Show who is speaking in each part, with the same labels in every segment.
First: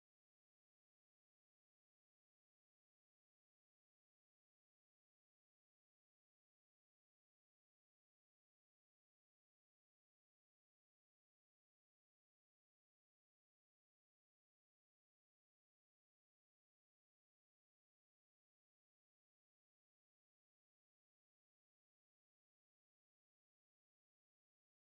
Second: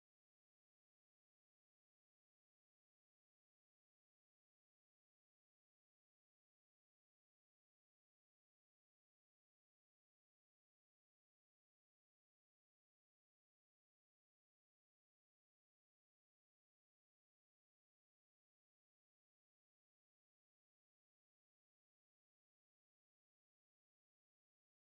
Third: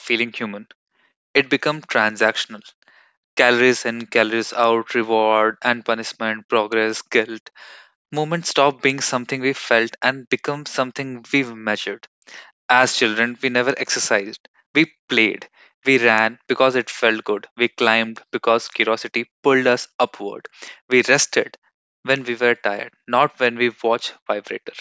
Speaker 1: feeling human. It became transactional. Calories in, calories out, reward and punishment, progress, guilt. Movement stopped being something we felt and became something we measured. As children, we never exercised. We played. We ran because it felt good. We climbed because curiosity pulled us upward. We rested when we were tired, not when we watched Vibrator.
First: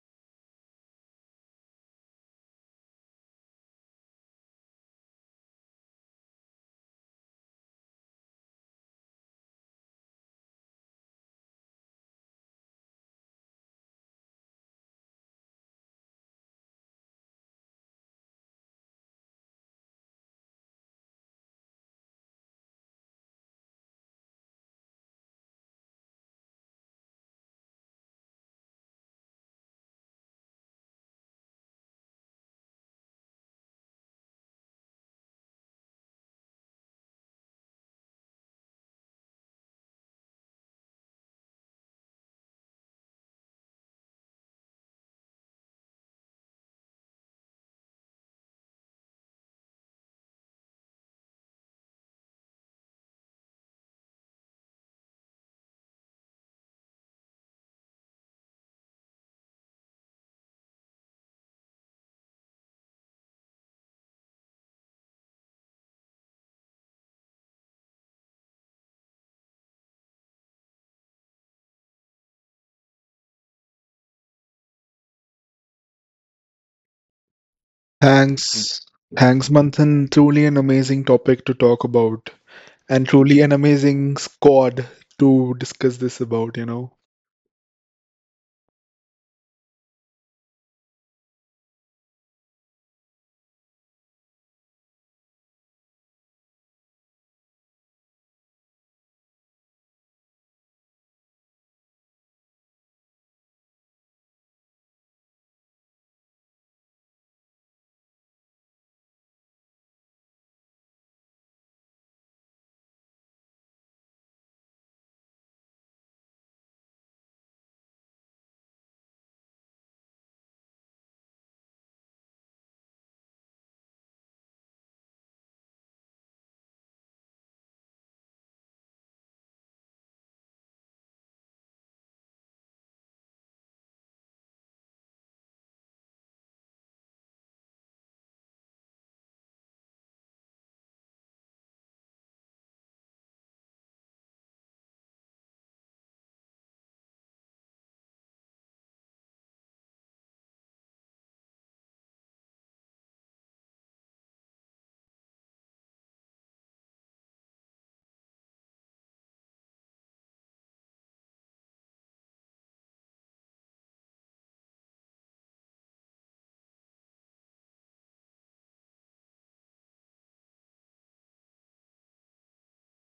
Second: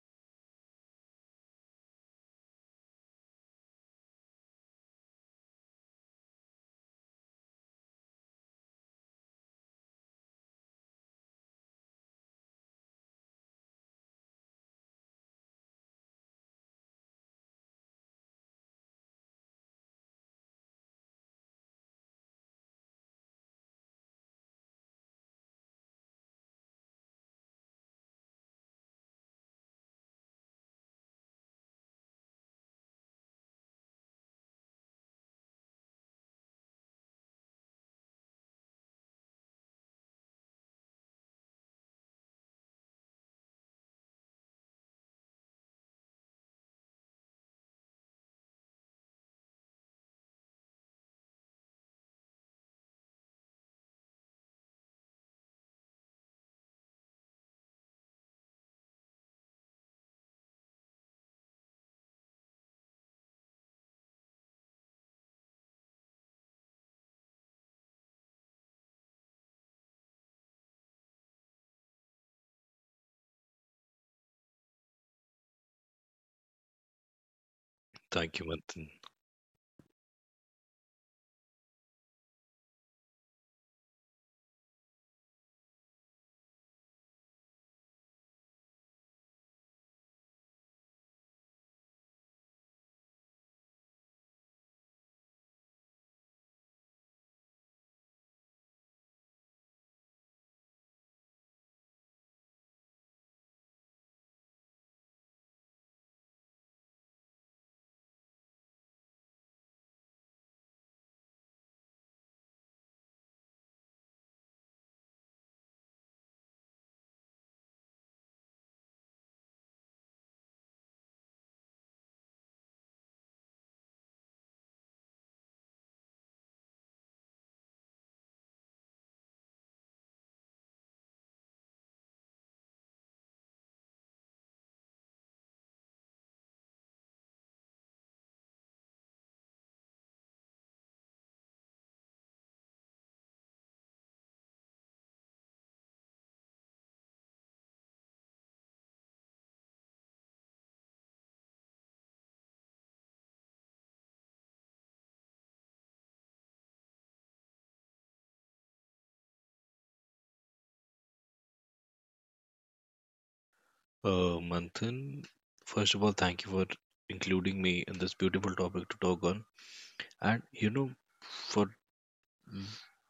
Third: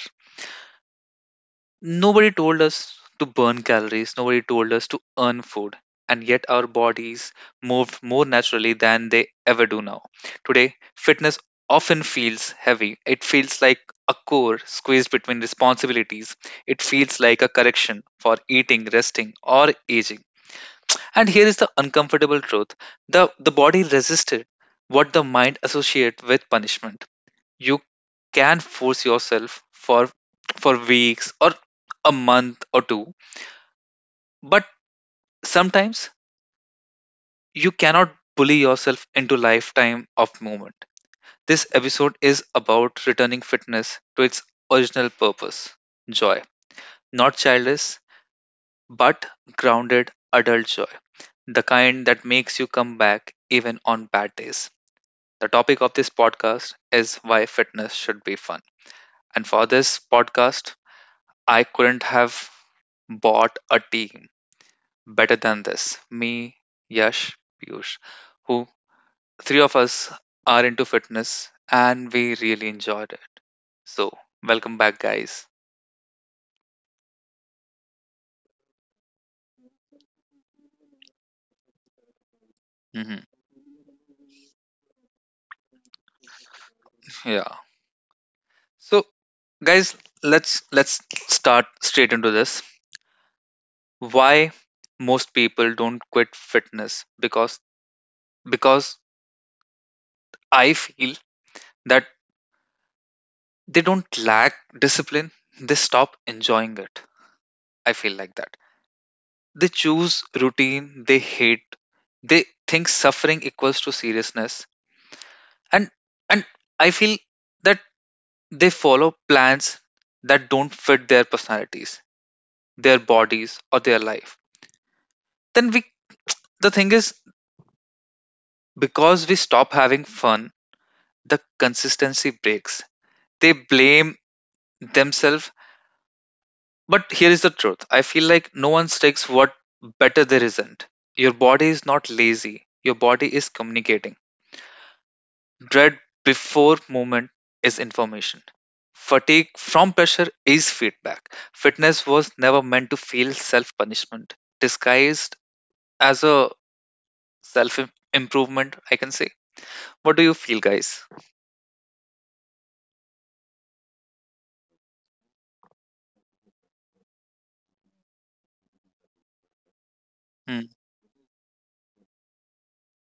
Speaker 1: Nobody told us to burn calories, nobody told us to earn food, and yet our bodies moved more naturally than they ever do now. Today, fitness often feels heavy. It feels like a core squeezed between responsibilities. It feels like a correction for eating, resting, or aging. And here is the uncomfortable truth, the body resisted what the mind associates with punishment. You can force yourself for weeks, or a month or two, but sometimes you cannot bully yourself into lifetime of movement. This episode is about returning fitness to its original purpose: joy. Not childish, but grounded adult joy, the kind that makes you come back even on bad days. The topic of this podcast is why fitness should be fun. And for this podcast, I couldn't have bought a team better than this. Me, Yash, Piyush, who, three of us are into fitness and we really enjoyed it. So, welcome back, guys.
Speaker 2: Thank you,
Speaker 3: Thanks.
Speaker 2: Manthan.
Speaker 3: Thanks, Manthan. Truly an amazing topic to talk about, and
Speaker 1: Hmm.
Speaker 3: truly an amazing squad to discuss this about, you know.
Speaker 1: Yeah. So, guys, let's start straight into this. Why most people don't quit fitness? Because I feel that they don't lack discipline. They stop enjoying it. I feel like that. They choose routine they hate. They think suffering equals to seriousness. And and I feel that they follow plans that don't fit their personalities, their bodies, or their life. Then we the thing is, because we stop having fun, the consistency breaks. They blame themselves. But here is the truth. I feel like no one sticks what better there isn't. Your body is not lazy. Your body is communicating. Dread before movement is information. Fatigue from pressure is feedback. Fitness was never meant to feel self punishment, disguised as a self improvement, I can say. What do you feel, guys?
Speaker 2: Manthan, first of all, thank you for including me in this beautiful topic to talk on. And
Speaker 1: Mm,
Speaker 2: for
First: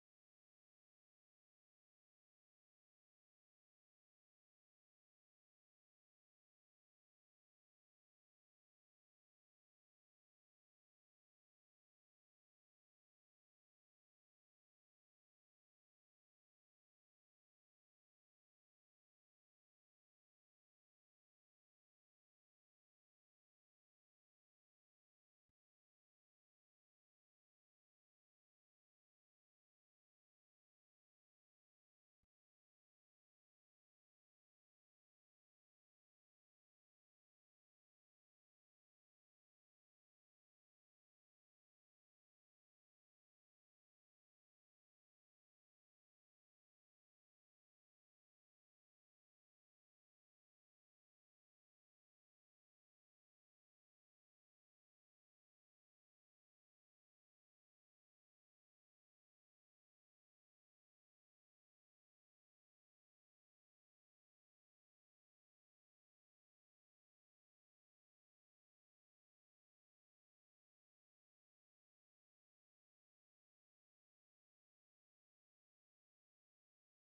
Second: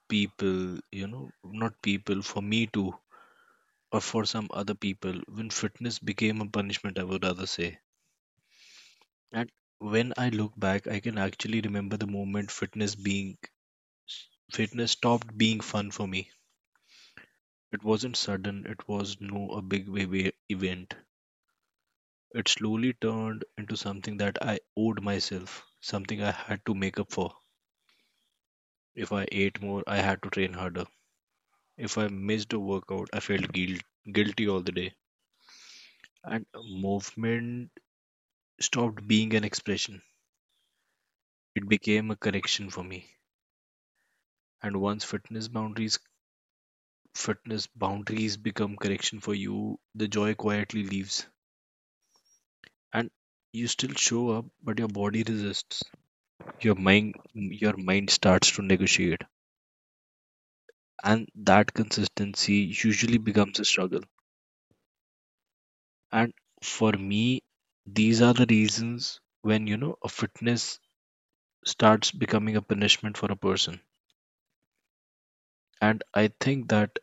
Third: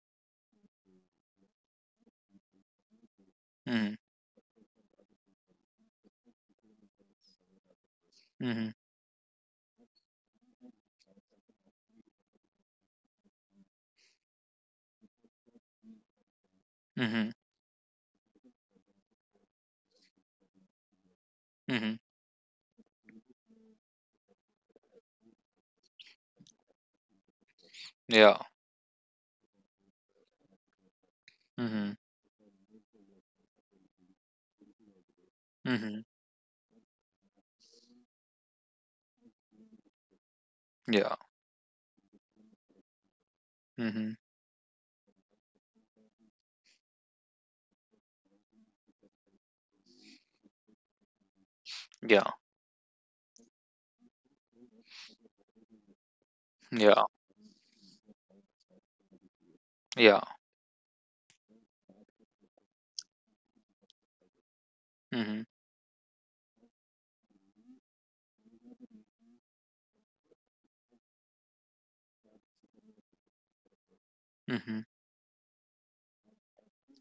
Speaker 2: people, you know, not people, for me too,
Speaker 1: mm,
Speaker 2: or for some other people, when fitness became a punishment, I would rather say.
Speaker 1: mm,
Speaker 2: And when I look back, I can actually remember the moment fitness stopped being fun for me.
Speaker 1: mm,
Speaker 2: It wasn't sudden, it was no a big wave event.
Speaker 1: mm,
Speaker 2: It slowly turned into something that I owed myself, something I had to make up for.
Speaker 1: yeah,
Speaker 2: If I ate more, I had to train harder.
Speaker 1: mm,
Speaker 2: If I missed a workout, I felt guilty all the day.
Speaker 1: mm,
Speaker 2: And movement stopped being an expression.
Speaker 1: yeah,
Speaker 2: It became a correction for me.
Speaker 1: mm,
Speaker 2: And once fitness boundaries become correction for you, the joy quietly leaves.
Speaker 1: yeah,
Speaker 2: And you still show up, but your body resists. Your
Speaker 1: yeah,
Speaker 2: mind your mind starts to negotiate,
Speaker 1: yeah,
Speaker 2: and that consistency usually becomes a struggle.
Speaker 1: mm,
Speaker 2: And for me, these are the reasons when, a fitness starts becoming a punishment for a person.
Speaker 1: mm, mm,
Speaker 2: And I think that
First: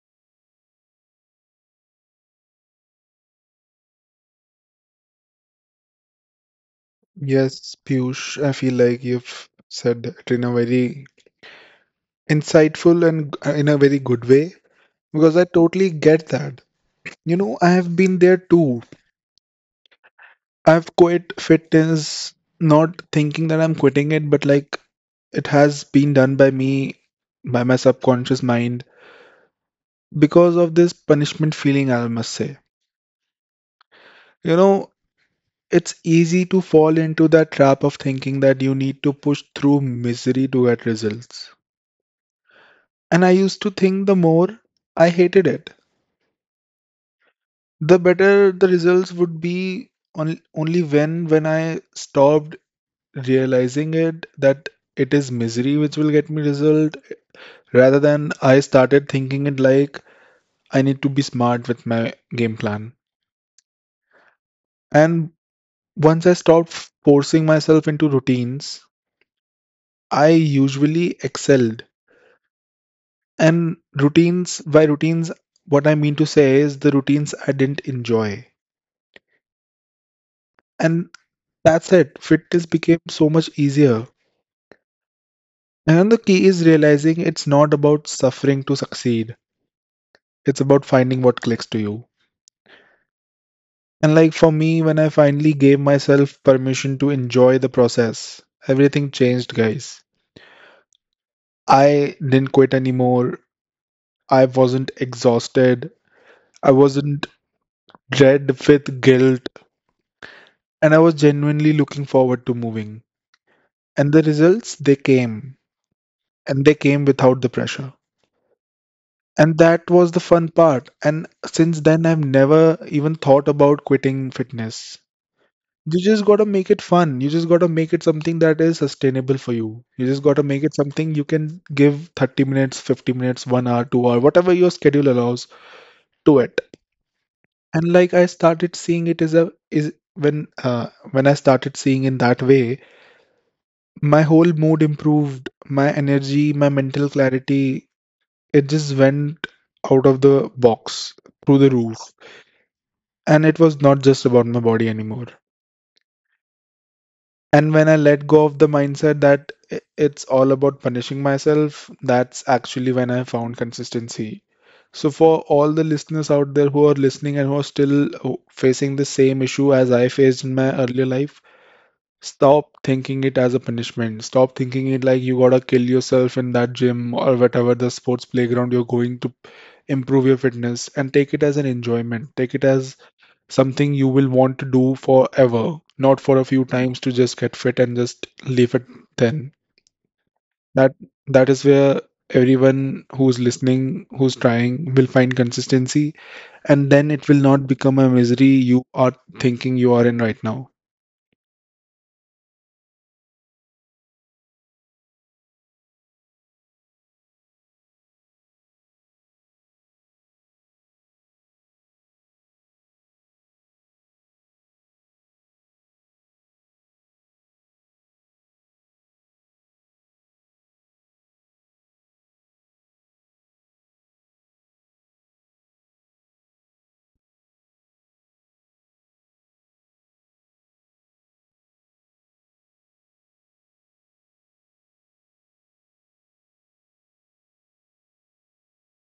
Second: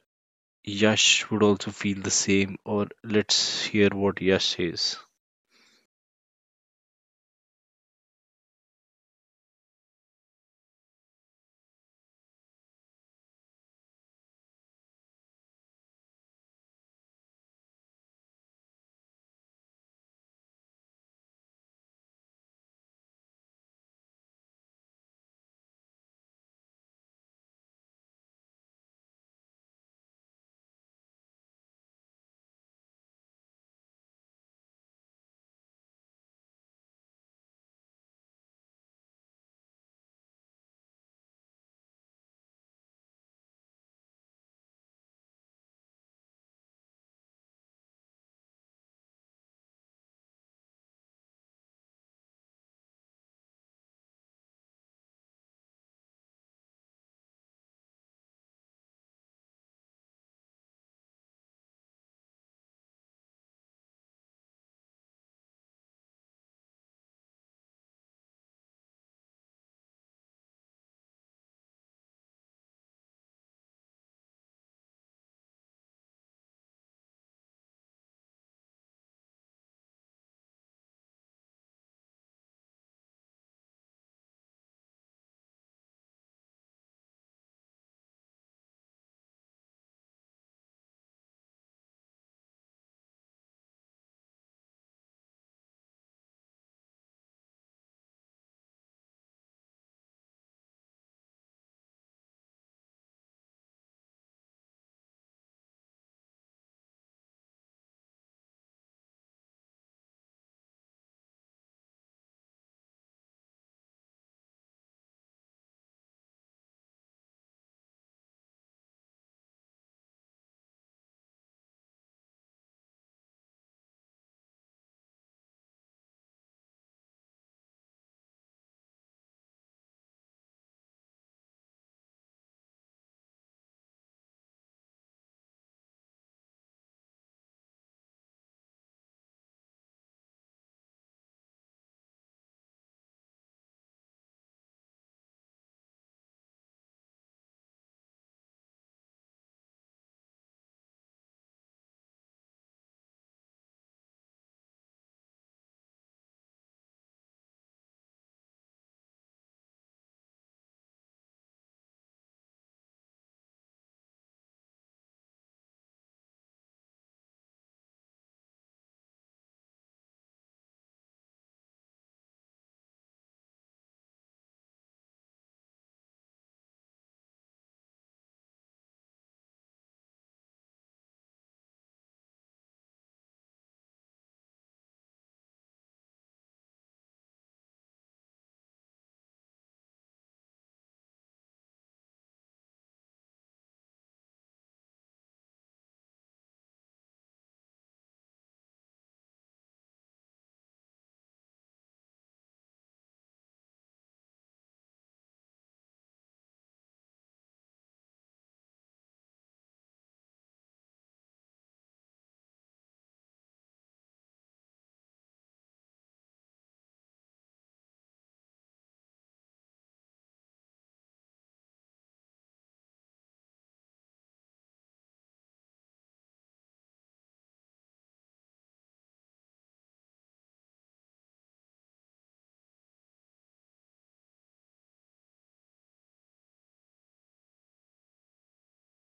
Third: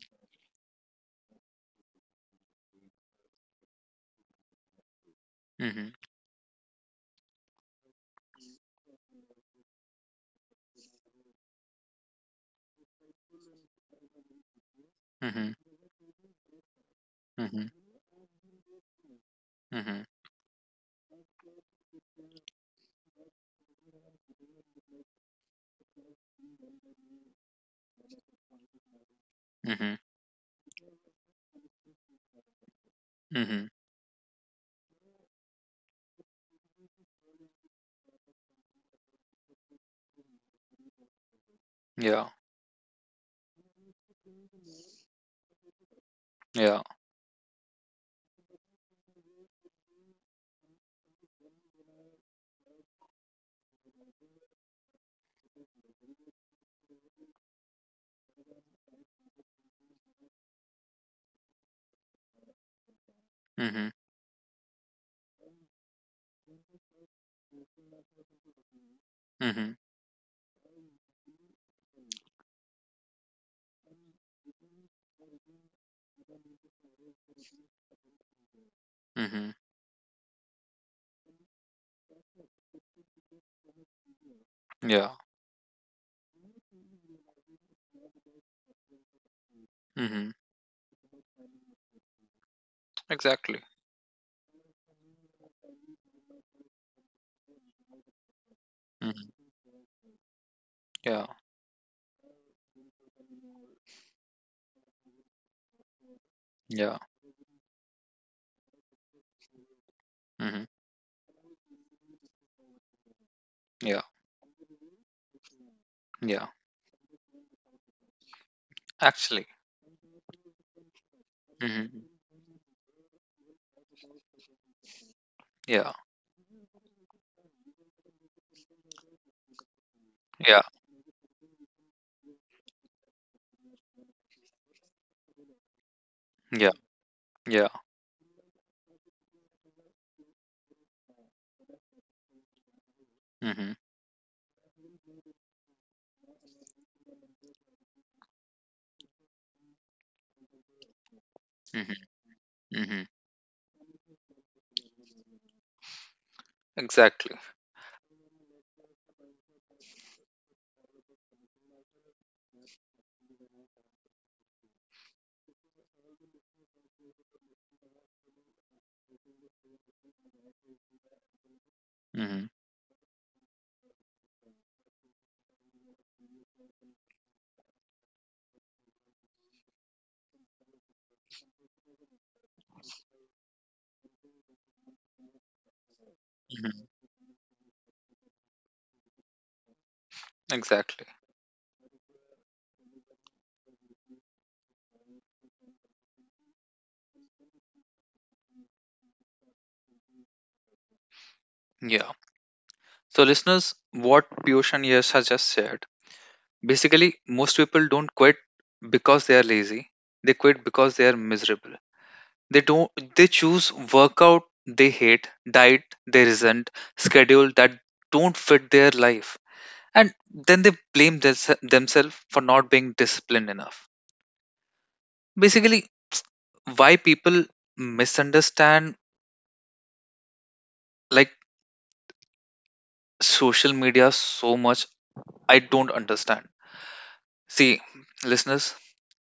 Speaker 2: Yash would also feel the same, or let's hear what Yash says.
Speaker 1: mm,
Speaker 3: Yes, Piyush, I feel like you've said that in a very insightful in a very good way because I totally get that. You know,
Speaker 1: mm,
Speaker 3: I have been there too.
Speaker 1: mm,
Speaker 3: I've quit fitness, not thinking that I'm quitting it, but like it has been done by me, by my subconscious mind
Speaker 1: mm,
Speaker 3: because of this punishment feeling, I must say.
Speaker 1: mm,
Speaker 3: You know, it's easy to fall into that trap of thinking that you need to push through misery to get results.
Speaker 1: yeah,
Speaker 3: And I used to think the more I hated it,
Speaker 1: yeah,
Speaker 3: the better the results would be on, only when I stopped realizing it that it is misery which will get me result, rather than I started thinking it like I need to be smart with my game plan.
Speaker 1: mm,
Speaker 3: And once I stopped forcing myself into routines,
Speaker 1: mm,
Speaker 3: I usually excelled. And routines, by routines, what I mean to say is the routines I didn't enjoy.
Speaker 1: mm,
Speaker 3: And that's it. Fitness became so much easier.
Speaker 1: yeah.
Speaker 3: And the key is realizing it's not about suffering to succeed,
Speaker 1: Mm.
Speaker 3: it's about finding what clicks to you.
Speaker 1: Exactly.
Speaker 3: And like for me, when I finally gave myself permission to enjoy the process, everything
Speaker 1: Hmm.
Speaker 3: changed, guys.
Speaker 1: Yeah.
Speaker 3: I didn't quit anymore. I wasn't exhausted. I
Speaker 1: Yeah.
Speaker 3: wasn't dread with guilt,
Speaker 1: Hmm.
Speaker 3: and I was genuinely looking forward to moving.
Speaker 1: Yeah.
Speaker 3: And the results, they came,
Speaker 1: Yeah.
Speaker 3: and they came without the pressure.
Speaker 1: Actually.
Speaker 3: And that was the fun part. And since
Speaker 1: Hmm.
Speaker 3: then, I've never even thought about quitting fitness.
Speaker 1: Yeah.
Speaker 3: You just gotta make it fun. You just gotta make it something that is sustainable for you. You just gotta
Speaker 1: Yeah.
Speaker 3: make it something you can give 30 minutes, 50 minutes, 1 hour, 2-hour, whatever your schedule allows, do it.
Speaker 1: Yeah. Yeah.
Speaker 3: And like I started seeing it as a is when I started seeing in that way,
Speaker 1: Hmm.
Speaker 3: my whole mood improved, my energy, my mental clarity, it just went out of the box through the
Speaker 1: Hmm.
Speaker 3: roof,
Speaker 1: Hmm.
Speaker 3: and it was not just about my body anymore.
Speaker 1: Exactly.
Speaker 3: And when I let go of the mindset that i- it's all about punishing myself, that's actually when I found consistency. So for all the listeners out there who are listening and who are still uh, facing the same issue as I faced in my earlier life,
Speaker 1: Hmm.
Speaker 3: stop thinking it as a punishment. Stop thinking it like you gotta kill yourself in that gym or whatever the sports playground you're going to improve your fitness, and take it as an enjoyment. Take it as something you will want to do forever, not for a few
Speaker 1: Hmm.
Speaker 3: times to just get fit and just leave it then. That
Speaker 1: Exactly.
Speaker 3: that is where everyone who's listening, who's trying will find consistency, and then it will not become a misery you are thinking you are in right now.
Speaker 1: Yeah. So, listeners, what Piyush and Yash has just said, basically, most people don't quit because they are lazy. They quit because they are miserable. They don't. They choose workout they hate, diet they resent, schedule that don't fit their life, and then they blame themselves for not being disciplined enough, basically. Why people misunderstand like social media so much, I don't understand. See, listeners,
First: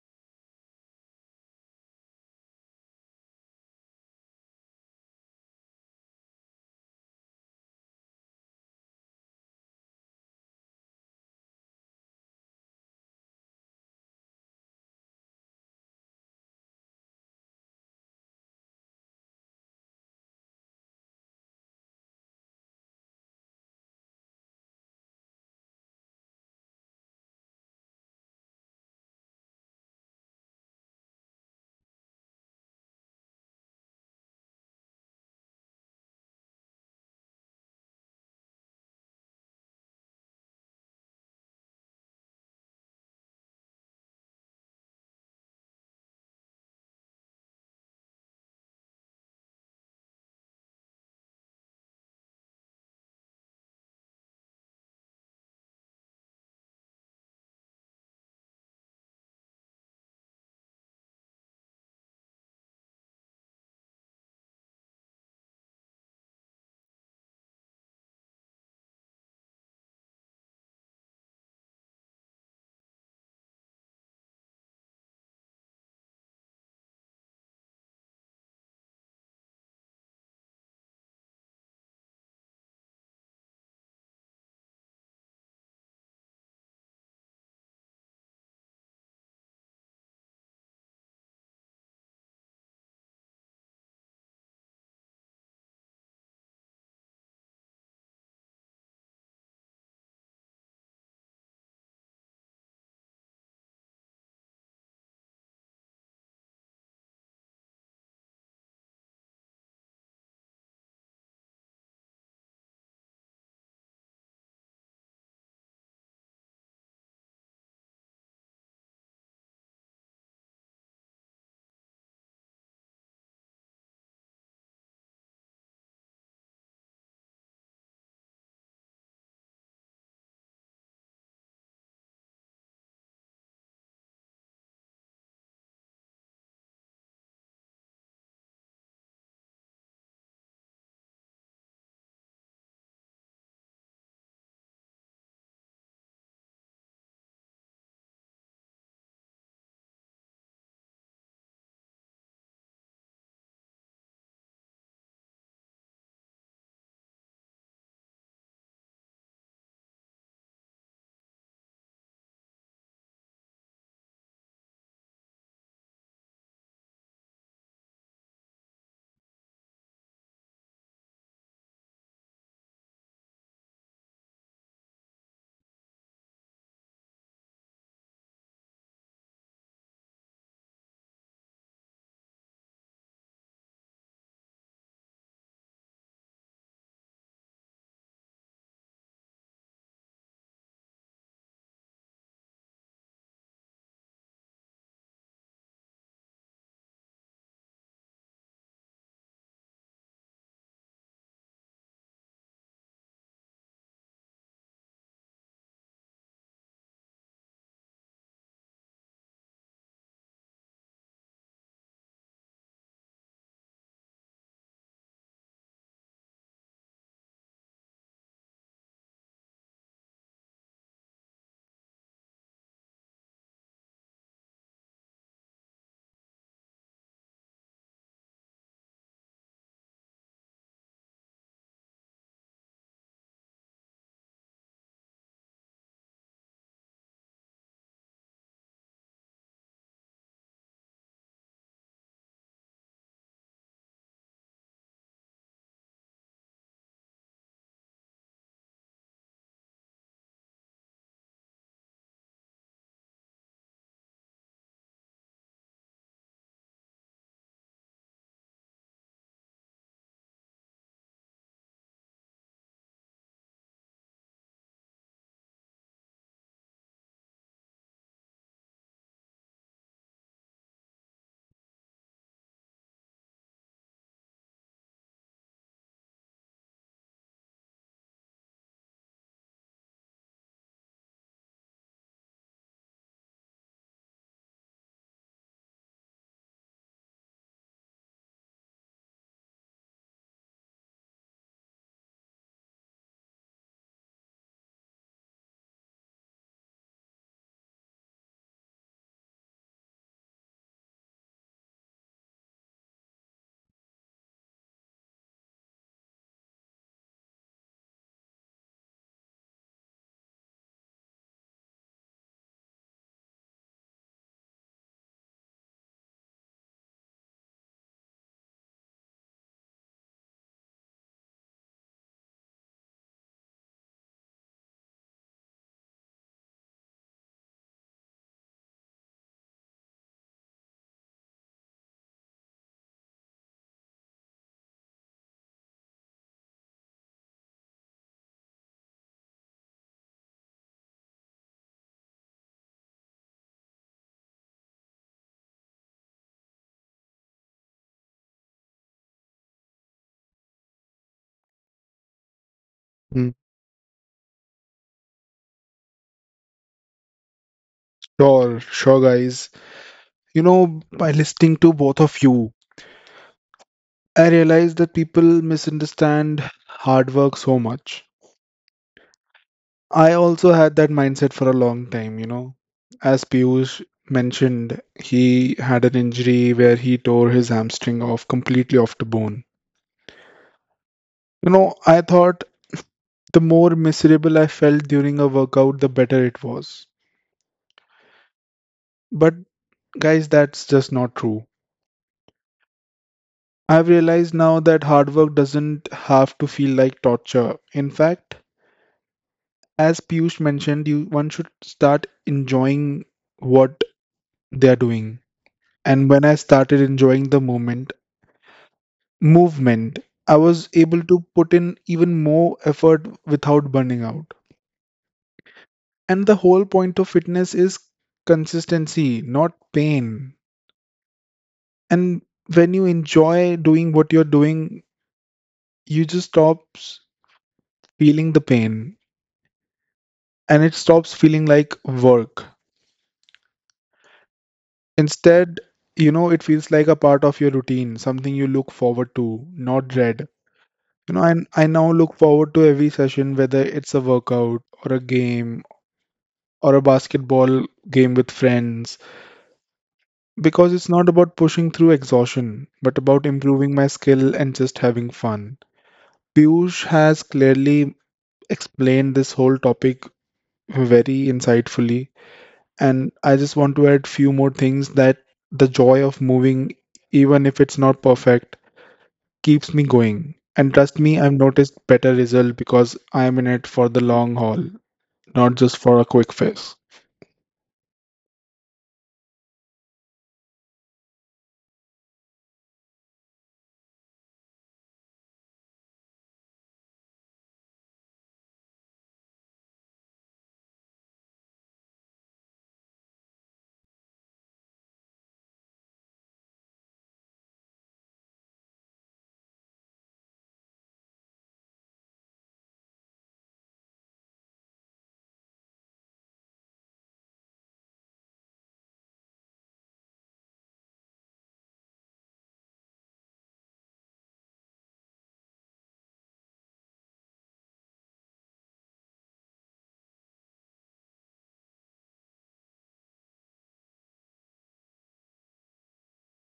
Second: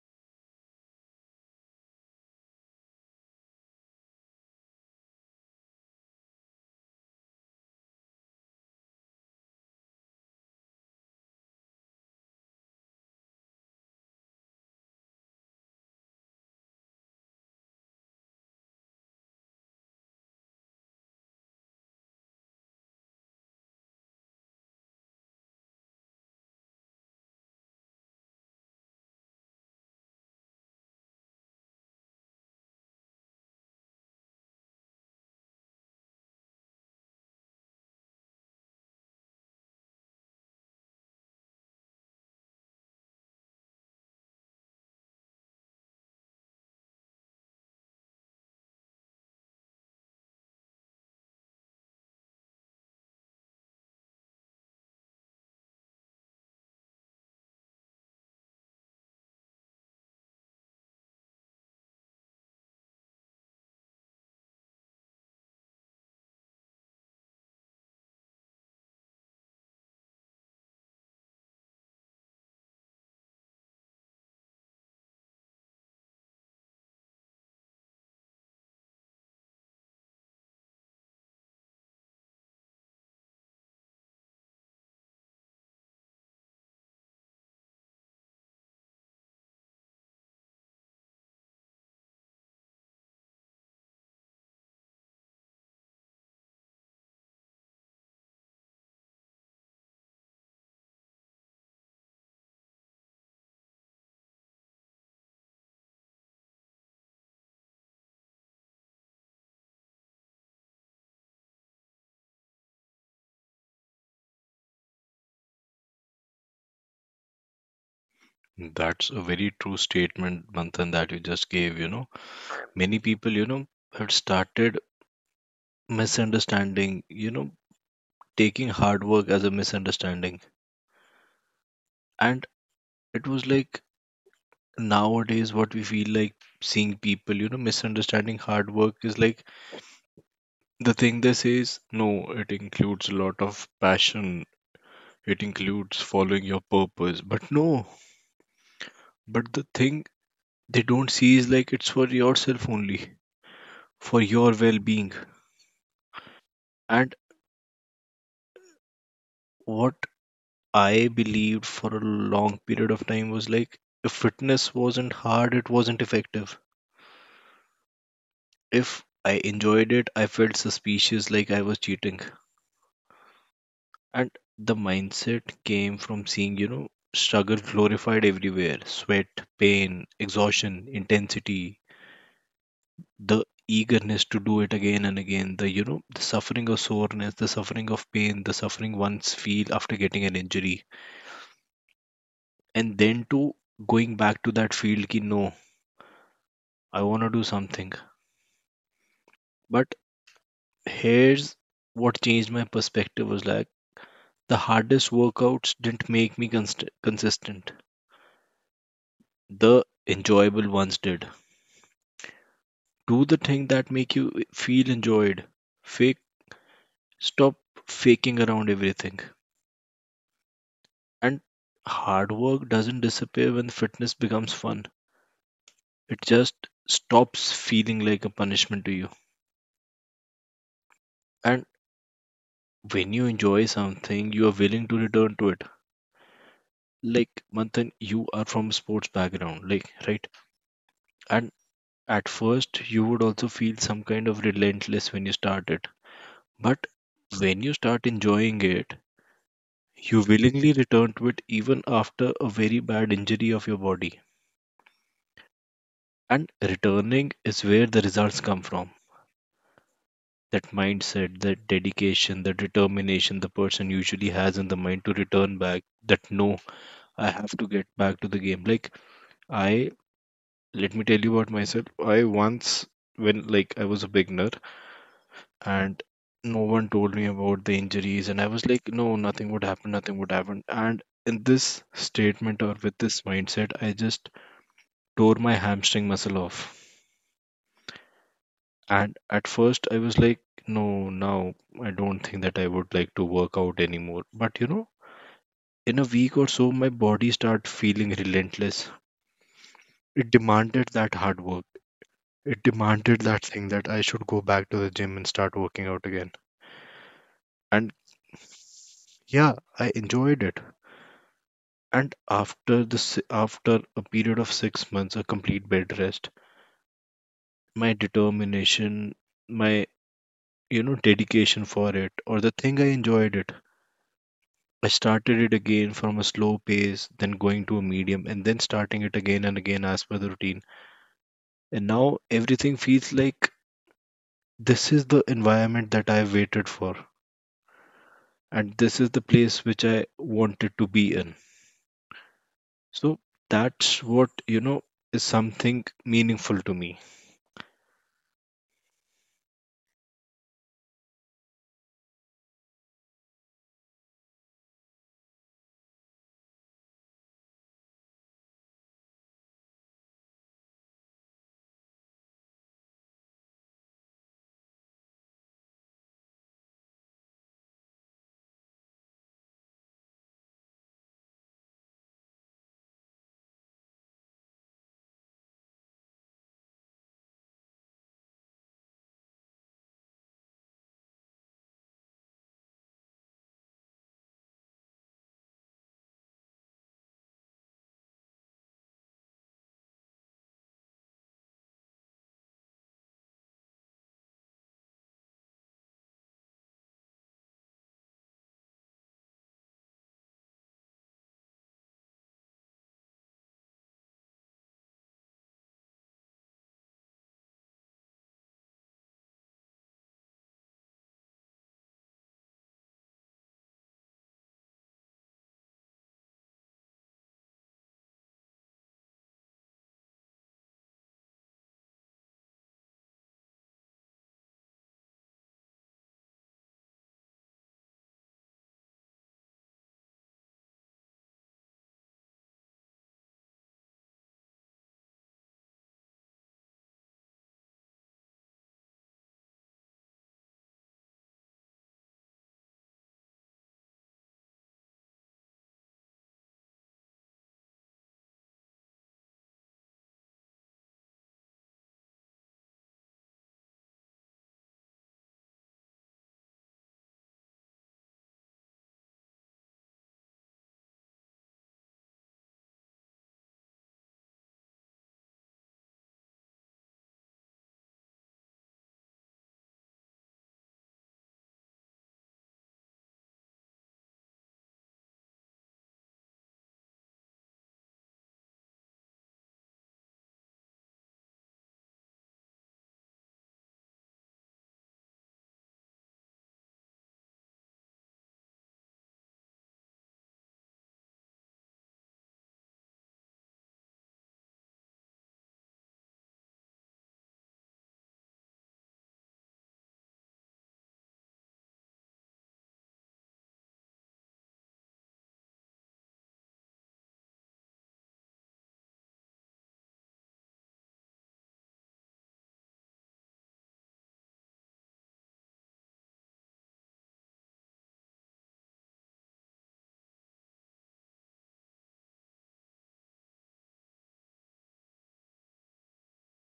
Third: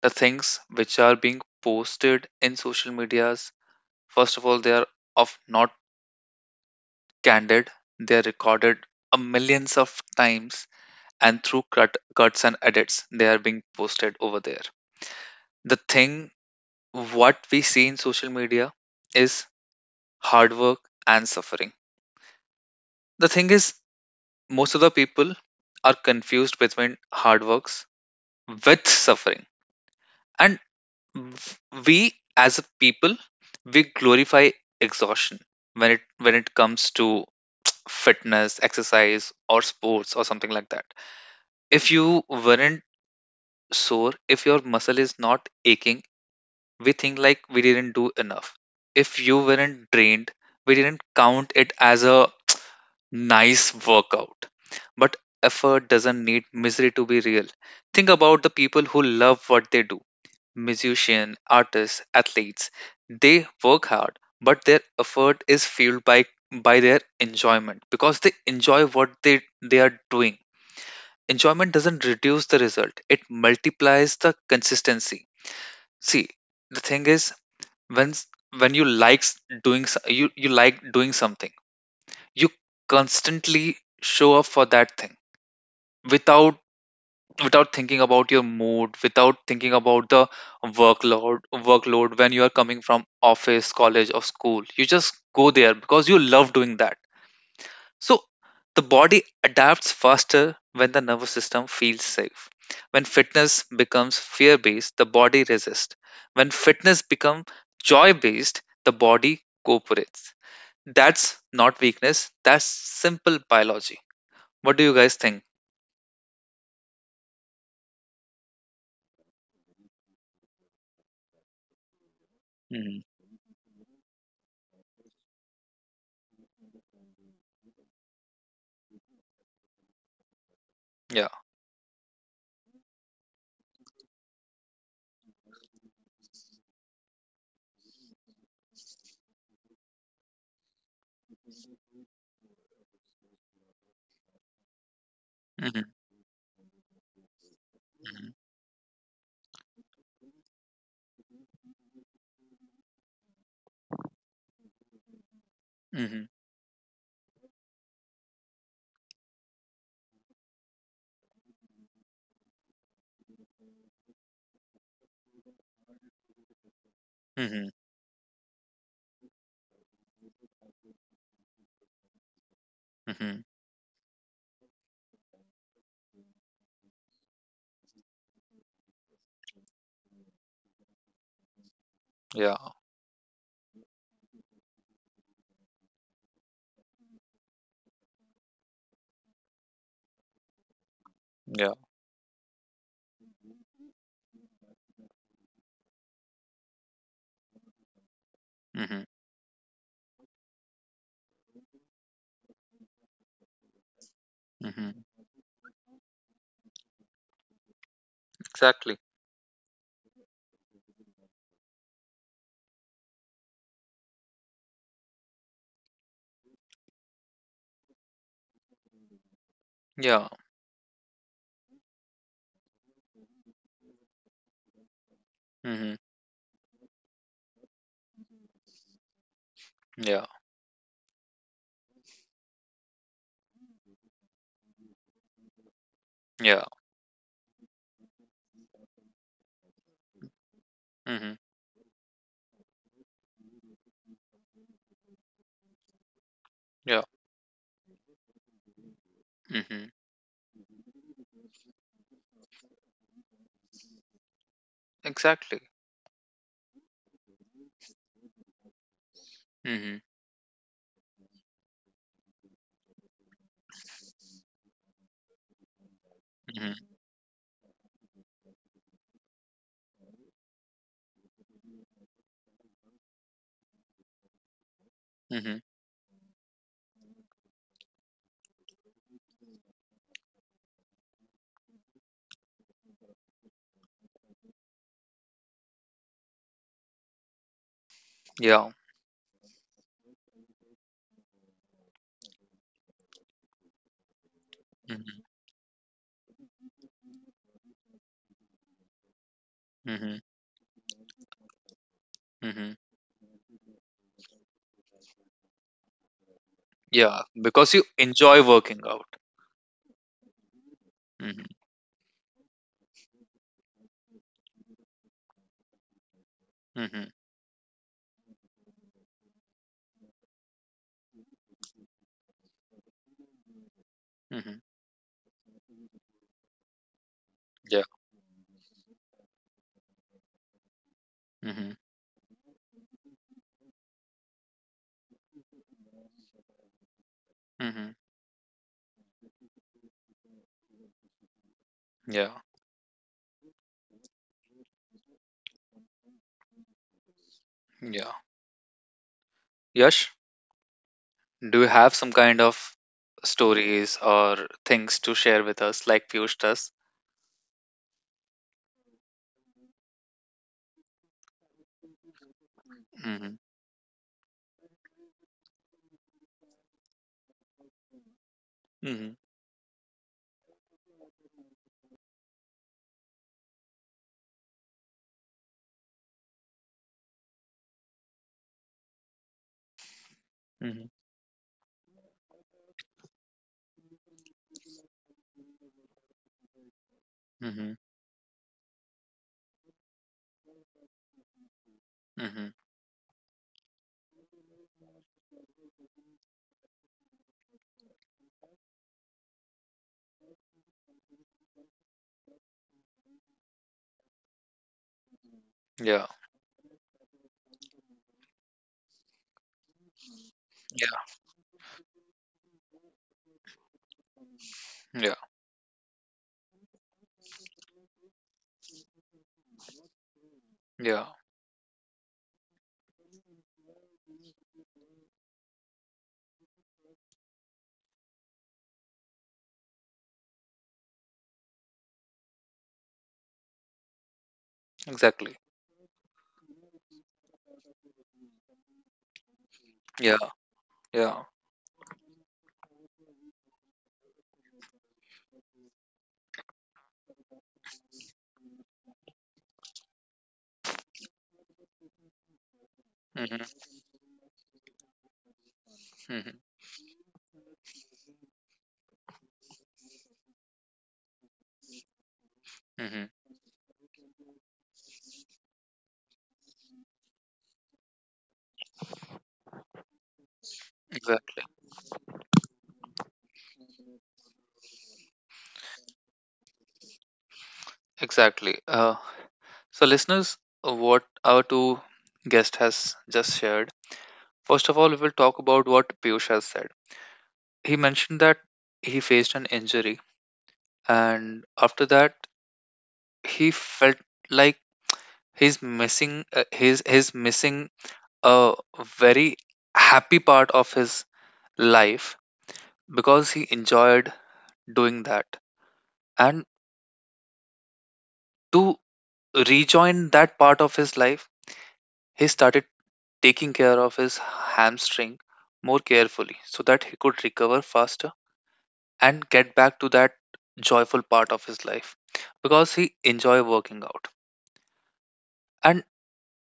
Speaker 1: the things which are being posted in social medias, first of all, they are of not candid, they are recorded a millions of times, and through cuts and edits they are being posted over there. The thing what we see in social media is hard work and suffering. The thing is, most of the people are confused between hard works with suffering. And we as a people, we glorify exhaustion when it comes to fitness, exercise or sports or something like that. If you weren't sore, if your muscle is not aching, we think like we didn't do enough. If you weren't drained, we didn't count it as a nice workout. But effort doesn't need misery to be real. Think about the people who love what they do: musicians, artists, athletes. They work hard, but their effort is fueled by their enjoyment, because they enjoy what they are doing. Enjoyment doesn't reduce the result, it multiplies the consistency. See, the thing is, when s- when you likes you like doing something, you constantly show up for that thing without without thinking about your mood, without thinking about the workload workload, when you are coming from office, college or school. You just go there because you love doing that. So the body adapts faster when the nervous system feels safe. When fitness becomes fear based, the body resists. When fitness becomes joy based, the body cooperates. That's not weakness, that's simple biology. What do you guys think?
Speaker 2: That's a very true statement, Manthan, that you just gave,
Speaker 1: Hmm.
Speaker 2: many people, have started misunderstanding, taking hard work as a misunderstanding.
Speaker 1: Yeah.
Speaker 2: And it was like, nowadays what we feel like seeing people, misunderstanding hard work is like, the thing they say is no, it includes a lot of passion, it
Speaker 1: Hmm.
Speaker 2: includes following your purpose, but no.
Speaker 1: Hmm.
Speaker 2: But the thing they don't see is like it's for yourself only, for your well-being.
Speaker 1: Hmm.
Speaker 2: And what I believed for a long period of time was like, if fitness wasn't hard, it wasn't effective.
Speaker 1: Hmm.
Speaker 2: If I enjoyed it, I felt suspicious, like I was cheating.
Speaker 1: Hmm.
Speaker 2: And the mindset came from seeing, struggle glorified everywhere: sweat, pain, exhaustion, intensity,
Speaker 1: Yeah.
Speaker 2: the eagerness to do it again and again, the suffering of soreness, the suffering of pain, the suffering one's feel after getting an injury.
Speaker 1: Yeah.
Speaker 2: And then to going back to that field, ki, no, I want to do something.
Speaker 1: Hmm.
Speaker 2: But here's what changed my perspective was like, the
Speaker 1: Hmm.
Speaker 2: hardest workouts didn't make me consistent,
Speaker 1: Exactly.
Speaker 2: the enjoyable ones did. Do the thing that make you feel enjoyed. Fake stop faking around everything.
Speaker 1: Yeah.
Speaker 2: And hard work doesn't disappear when fitness becomes fun.
Speaker 1: Hmm.
Speaker 2: It just stops feeling like a punishment to you.
Speaker 1: Yeah.
Speaker 2: And when you enjoy something, you are willing to return to it.
Speaker 1: Yeah.
Speaker 2: Like Manthan, you are from a sports background, like, right?
Speaker 1: Hmm.
Speaker 2: And at first you would also feel some kind of relentless when you start it. But
Speaker 1: Yeah.
Speaker 2: when you start enjoying it,
Speaker 1: Hmm.
Speaker 2: you willingly return to it even after a very bad injury of your body.
Speaker 1: Exactly.
Speaker 2: And returning is where the results come from.
Speaker 1: Hmm.
Speaker 2: That mindset, that dedication, the determination the person usually has in the mind to return back, that no, I have to get back to the game. Like, I, let me tell you about myself. I once, when like I was a beginner,
Speaker 1: Hmm.
Speaker 2: and no one told me about the injuries, and I was like, no, nothing would happen, nothing would happen. And in this statement or with this mindset, I just tore my hamstring muscle off.
Speaker 1: Yeah.
Speaker 2: And at first, I was like, no, now I don't think that I would like to work out anymore. But
Speaker 1: Mhm.
Speaker 2: in a week or so, my body started feeling relentless.
Speaker 1: Mhm.
Speaker 2: It demanded that hard work. It
Speaker 1: Mhm.
Speaker 2: demanded that thing that I should go back to the gym and start working out again.
Speaker 1: Yeah, because you
Speaker 2: And
Speaker 1: enjoy working out.
Speaker 2: yeah, I enjoyed it.
Speaker 1: Mhm.
Speaker 2: And after a period of 6 months, a complete bed rest,
Speaker 1: Mhm.
Speaker 2: my determination, my, dedication for it, or the thing I enjoyed it,
Speaker 1: Mhm.
Speaker 2: I started it again from a slow pace, then going to a
Speaker 1: Yeah.
Speaker 2: medium, and then starting it again and again as per the routine.
Speaker 1: Mhm.
Speaker 2: And now everything feels like this is the environment that I waited for,
Speaker 1: Mhm.
Speaker 2: and this is the place which I wanted to be in.
Speaker 1: Yeah.
Speaker 2: So that's what, is something meaningful to me.
Speaker 1: Yeah. Yash, do you have some kind of
Speaker 3: Mm.
Speaker 1: stories or things to share with us, like Piyush does?
Speaker 3: Sure, sure guys. You know, by listening to both of you,
Speaker 1: Mhm.
Speaker 3: I realized that people misunderstand hard work so much.
Speaker 1: Mhm.
Speaker 3: I also had that mindset for a long time, you know. As Piyush mentioned, he had an injury where he tore his hamstring off, completely off the bone.
Speaker 1: Mhm.
Speaker 3: You know, I thought the more miserable I felt during a workout, the better it was.
Speaker 1: Mhm.
Speaker 3: But guys, that's just not true.
Speaker 1: Mhm.
Speaker 3: I've realized now that hard work doesn't have to feel like torture. In fact, as Piyush mentioned, you one should start enjoying what they are doing.
Speaker 1: Yeah.
Speaker 3: And when I started enjoying the movement, I was able
Speaker 1: Yeah.
Speaker 3: to put in even more effort without burning out.
Speaker 1: Yeah.
Speaker 3: And the whole point of fitness is consistency, not pain.
Speaker 1: Yeah.
Speaker 3: And when you enjoy doing what you're doing, you just stops feeling the pain and it stops feeling like work.
Speaker 1: Exactly.
Speaker 3: Instead, you know, it feels like a part of your routine, something you look forward to, not
Speaker 1: Yeah.
Speaker 3: dread. You
Speaker 1: Yeah.
Speaker 3: know, and I now look forward to every session, whether it's a workout or a game or a basketball game with friends, because it's not about pushing through exhaustion, but about
Speaker 1: Mhm.
Speaker 3: improving my skill and just having fun.
Speaker 1: Mhm.
Speaker 3: Piyush has clearly explained this whole topic very insightfully,
Speaker 1: Mhm.
Speaker 3: and I just want to add few more things that the joy of moving, even if it's not perfect, keeps me going. And trust me, I've
Speaker 1: Exactly.
Speaker 3: noticed better result because I'm in it for the long haul, not just for a quick fix.
Speaker 1: Exactly. So, listeners, what our two guest has just shared. First of all, we will talk about what Piyush has said. He mentioned that he faced an injury, and after that, he felt like he's missing he's missing a very happy part of his life because he enjoyed doing that. And to rejoin that part of his life, he started taking care of his hamstring more carefully so that he could recover faster and get back to that joyful part of his life because he enjoy working out. And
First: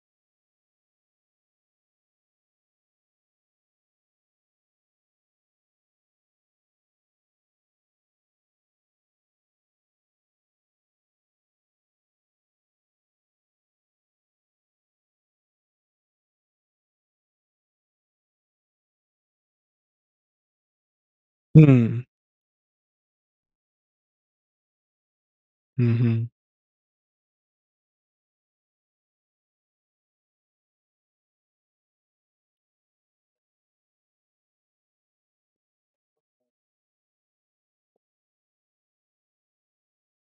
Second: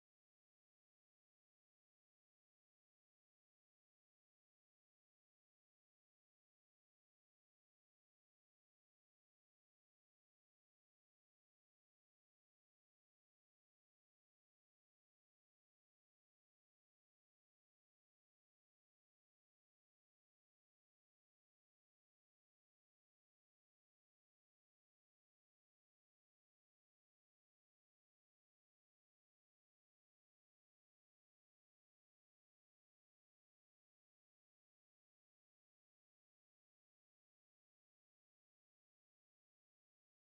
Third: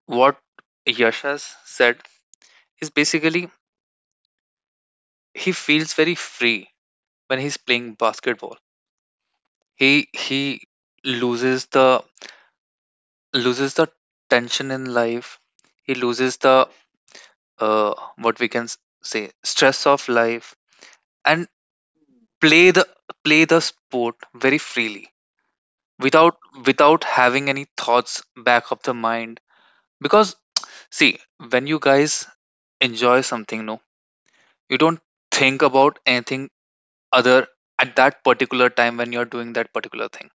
Speaker 1: what Yash has said is basically he feels very free when he's playing basketball. He loses the loses the tension in life. He loses the what we can say stress of life, and
Speaker 3: Hmm.
Speaker 1: play the play the sport very freely
Speaker 3: Mm-hmm.
Speaker 1: without having any thoughts back of the mind, because, see, when you guys enjoy something, no, you don't think about anything other at that particular time when you're doing that particular thing.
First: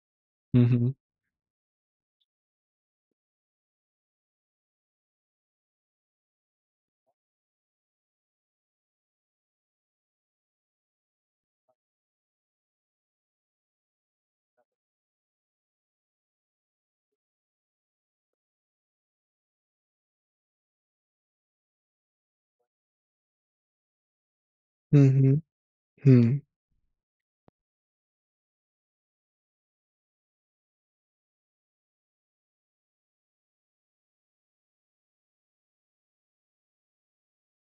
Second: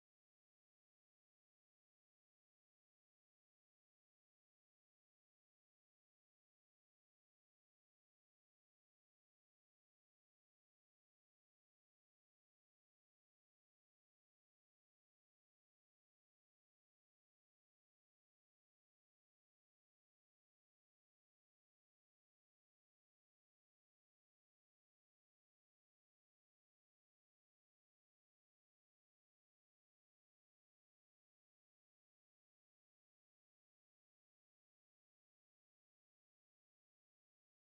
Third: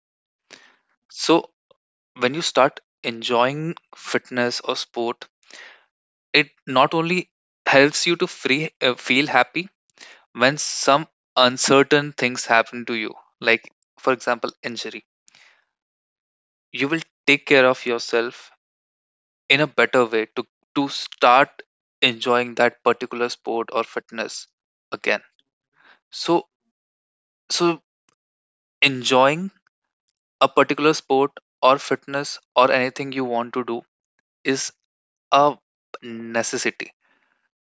Speaker 3: Mm-hmm.
Speaker 1: So, when you start enjoying fitness or sport, it not only helps you to free feel happy when some uncertain things happen to you, like, for example, injury. You will take care of yourself in a better way to start enjoying that particular sport or fitness again.
Speaker 3: Mm-hmm. Hmm.
Speaker 1: So So, enjoying a particular sport or fitness or anything you want to do is a necessity.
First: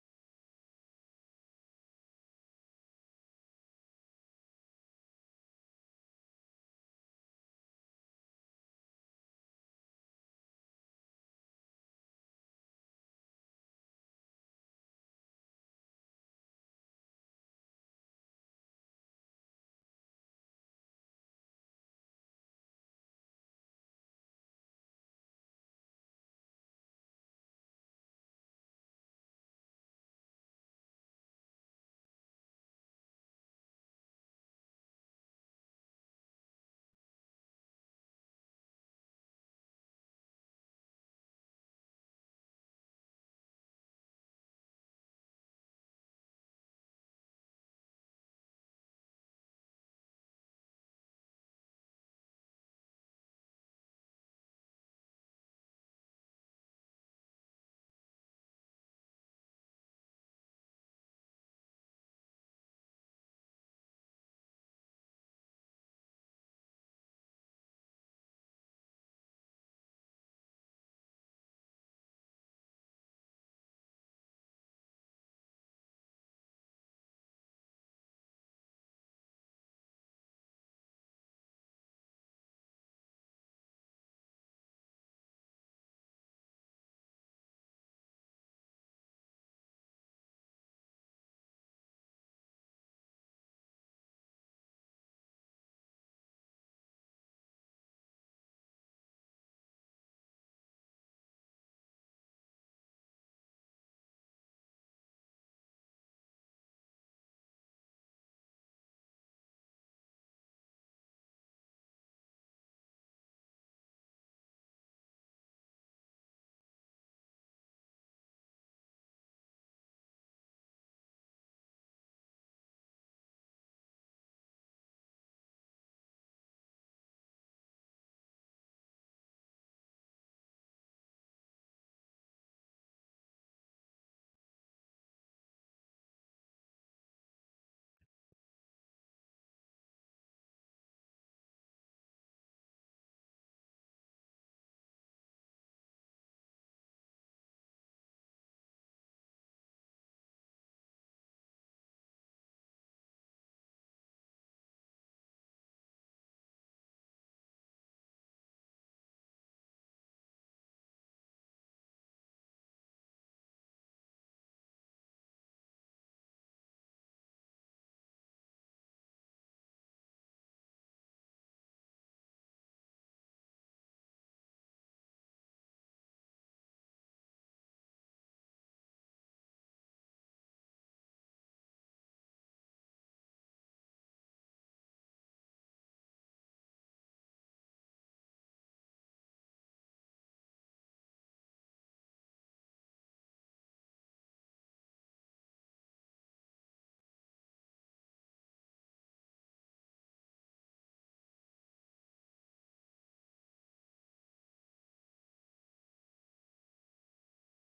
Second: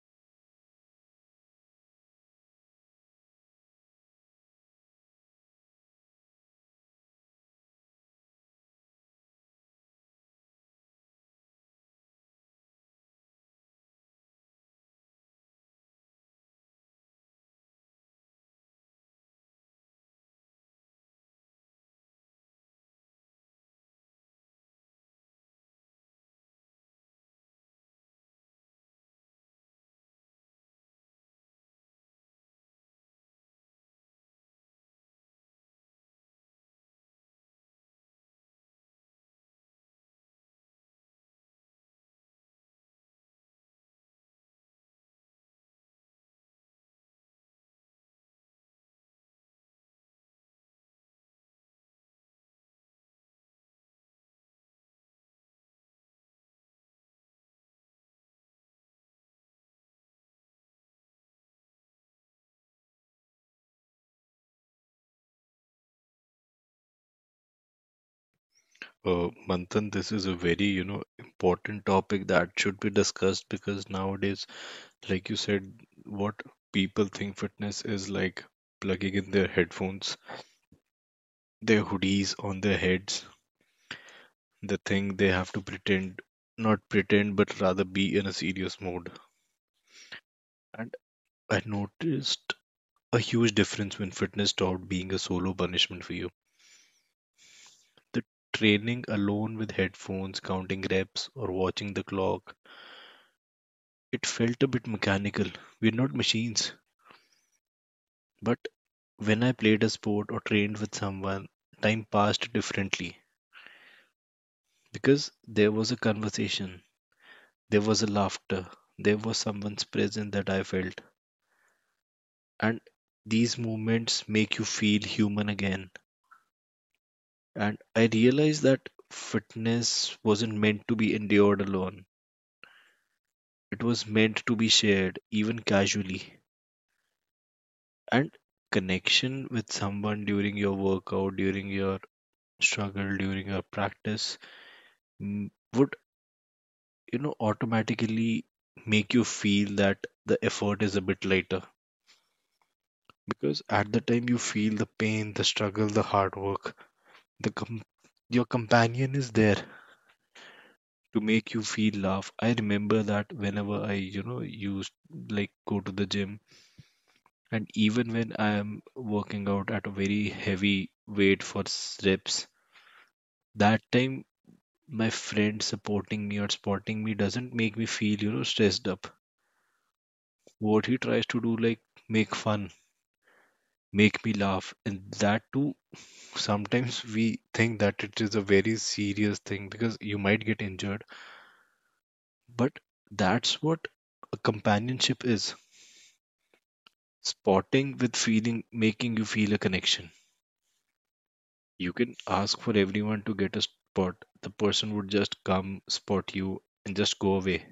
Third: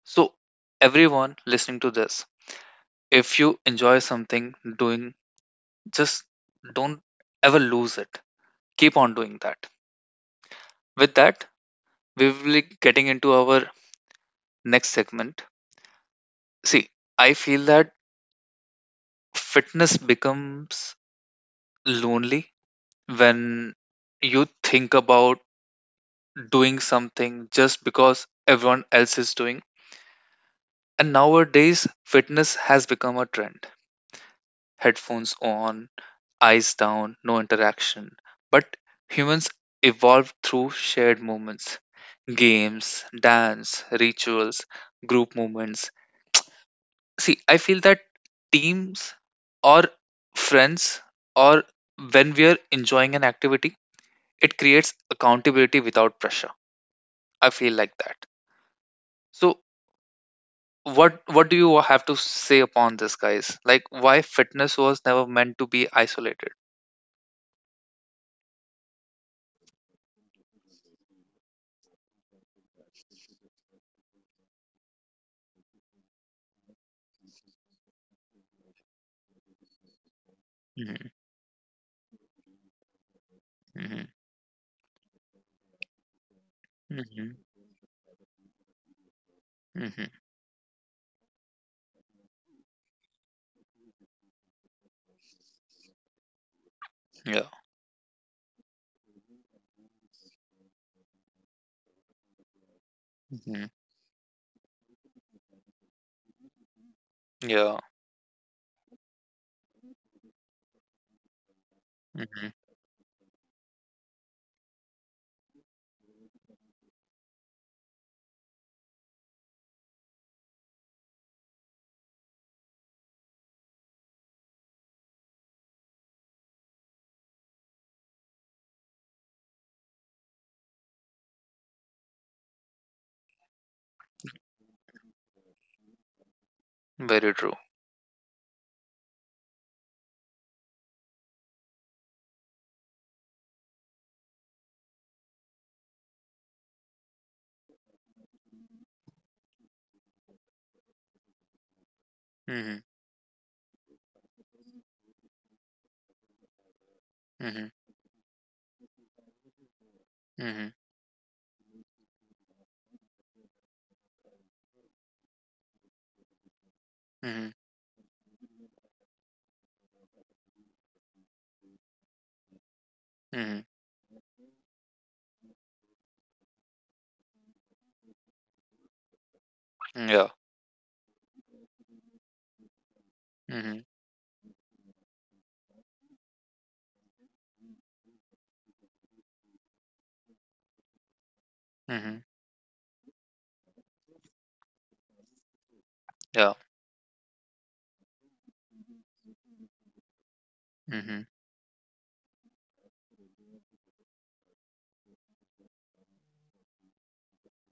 Speaker 1: So, everyone listening to this, if you enjoy something doing, just don't ever lose it. Keep on doing that. With that, we will be getting into our next segment. See, I feel that fitness becomes lonely when you think about doing something just because everyone else is doing. And nowadays, fitness has become a trend. Headphones on, eyes down, no interaction. But humans evolved through shared moments: games, dance, rituals, group moments. See, I feel that teams or friends, or when we are enjoying an activity, it creates accountability without pressure. I feel like that. So, what do you have to say upon this, guys, like why fitness was never meant to be isolated?
Speaker 2: Manthan, this is a very, important topic that should be discussed, because nowadays, like you said, what people think fitness is like plugging in their headphones,
Speaker 1: Mm-hmm.
Speaker 2: their hoodies on their heads, the thing they have to pretend, not
Speaker 1: Hmm.
Speaker 2: pretend, but rather be in a serious mode.
Speaker 1: Hmm.
Speaker 2: And I noticed a huge difference when fitness stopped being a solo punishment for you.
Speaker 1: Yeah.
Speaker 2: The training alone with headphones, counting reps, or watching the clock,
Speaker 1: Hmm.
Speaker 2: it felt a bit mechanical. We're not machines.
Speaker 1: Yeah.
Speaker 2: But when I played a sport or trained with someone, time
Speaker 1: Hmm.
Speaker 2: passed differently because there was a conversation, there was a laughter, there was someone's presence that I felt. And these movements make you feel human again. And I realized that fitness wasn't meant to be endured alone, it was meant to be shared, even casually.
Speaker 1: Very true.
Speaker 2: And connection with someone during your workout, during your struggle, during your practice would, automatically make you feel that the effort is a bit lighter.
Speaker 1: Hmm.
Speaker 2: Because at the time you feel the pain, the struggle, the hard work, the
Speaker 1: Hmm.
Speaker 2: com- your companion is there
Speaker 1: Hmm.
Speaker 2: to make you feel laugh. I remember that whenever I, used like go to the gym,
Speaker 1: Hmm.
Speaker 2: and even when I am working out at a very heavy weight for reps,
Speaker 1: Hmm.
Speaker 2: that time my friend supporting me or spotting me doesn't make me feel, stressed up.
Speaker 1: Yeah.
Speaker 2: What he tries to do, like make fun,
Speaker 1: Hmm.
Speaker 2: make me laugh, and that too. Sometimes we think that it is a very serious thing because you might get injured,
Speaker 1: Hmm.
Speaker 2: but that's what a companionship is:
Speaker 1: Yeah.
Speaker 2: spotting with feeling, making you feel a connection.
Speaker 1: Hmm.
Speaker 2: You can ask for everyone to get a spot, the person would just come spot you and just go away,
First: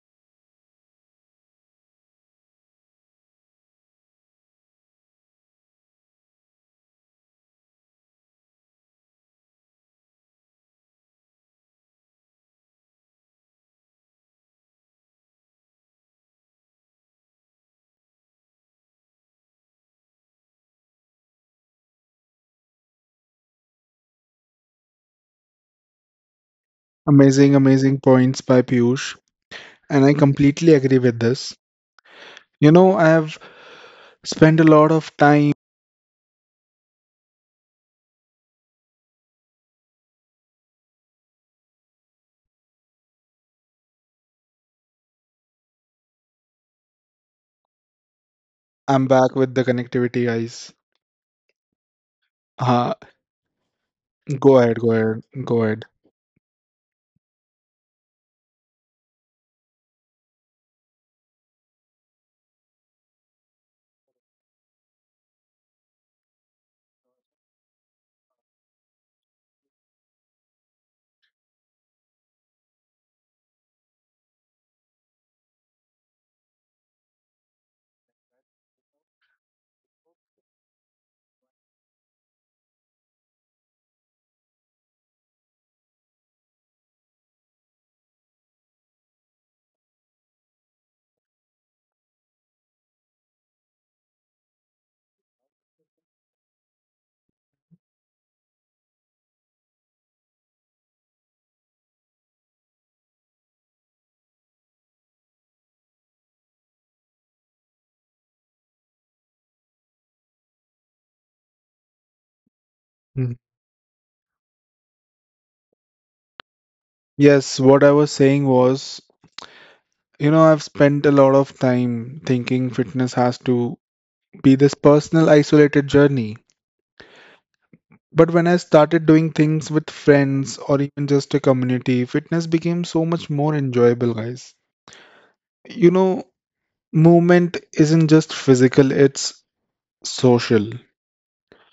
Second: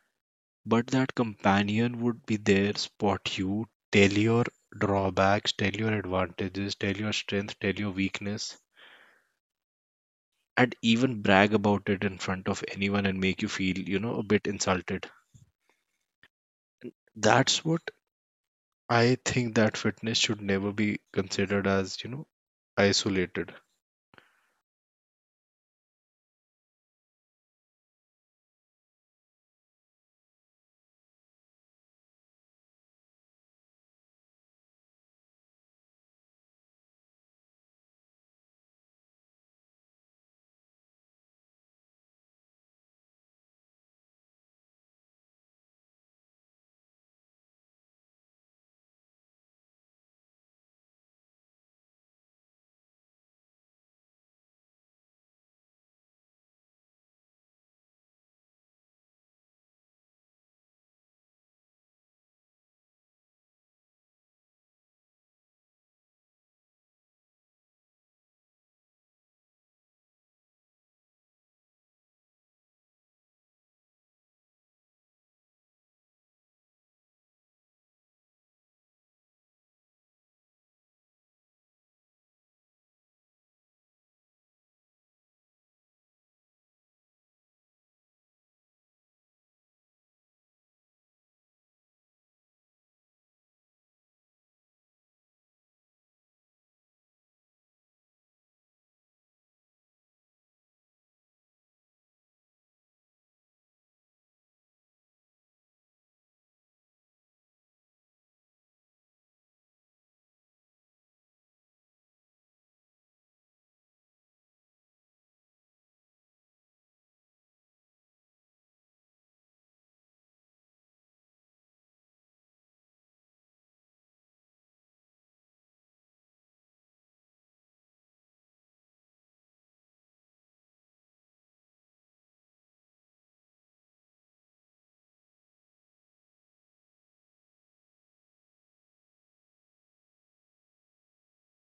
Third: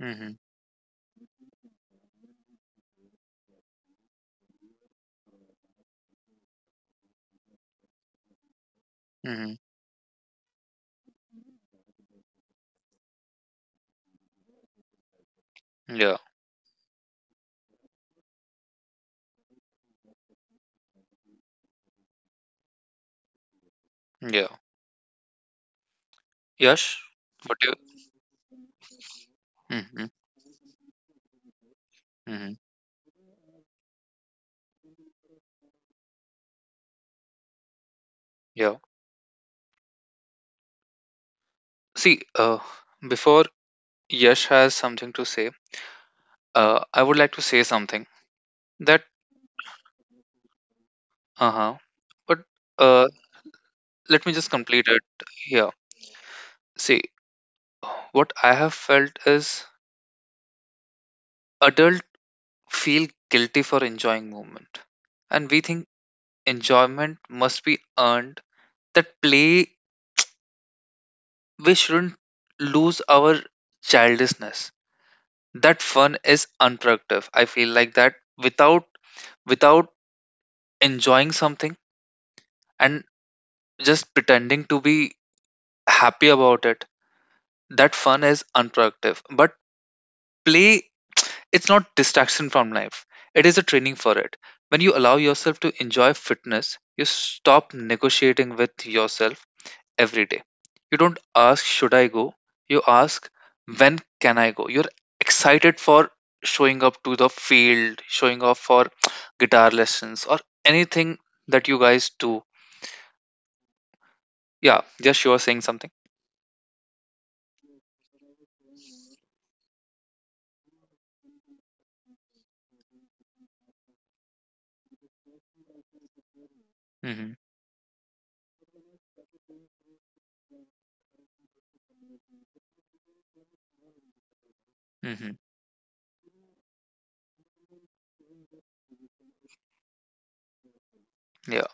Speaker 1: Hmm.
Speaker 2: but that companion would be there, spot you, tell your drawbacks, tell your advantages, tell your strength, tell your weakness,
Speaker 1: Hmm.
Speaker 2: and even brag about it in front of anyone and make you feel, a bit insulted.
Speaker 1: Yeah.
Speaker 2: That's what I think, that fitness should never be considered as, isolated.
Speaker 1: Yeah. Yash,
Speaker 3: Amazing,
Speaker 1: what do you—
Speaker 3: amazing points by Piyush. And
Speaker 1: Hmm.
Speaker 3: I completely agree with this.
Speaker 1: Hmm.
Speaker 3: You know, I have spent a lot of time.
Speaker 1: Yeah. See, before Yash has something to say, I would like to say something that—
Speaker 3: I'm back with the connectivity, guys.
Speaker 1: Uh-huh. But,
Speaker 3: Uh,
Speaker 1: uh let me just
Speaker 3: go ahead,
Speaker 1: complete
Speaker 3: go
Speaker 1: it
Speaker 3: ahead, go
Speaker 1: here.
Speaker 3: ahead.
Speaker 1: See, what I have felt is adults feel guilty for enjoying movement. And we think enjoyment must be earned. That play, we shouldn't lose our childishness. That fun is unproductive. I feel like that, without without enjoying something and just pretending to be happy about it, that fun is unproductive. But play, it's not distraction from life. It is a training for it. When you allow yourself to enjoy fitness, you stop negotiating with yourself every day. You don't ask should I go? You ask when can I go? You're excited for showing up to the field, showing up for guitar lessons or anything that you guys do.
Speaker 3: Mm.
Speaker 1: Yeah, just you are saying something.
Speaker 3: Yes, what I was saying was, you know, I've spent a lot of time thinking fitness has to be this personal, isolated journey.
Speaker 1: Mm-hmm.
Speaker 3: But when I started doing things with friends or even just a community, fitness became so much more enjoyable, guys.
Speaker 1: Mm-hmm.
Speaker 3: You know, movement isn't just physical, it's social.
Speaker 1: Yeah.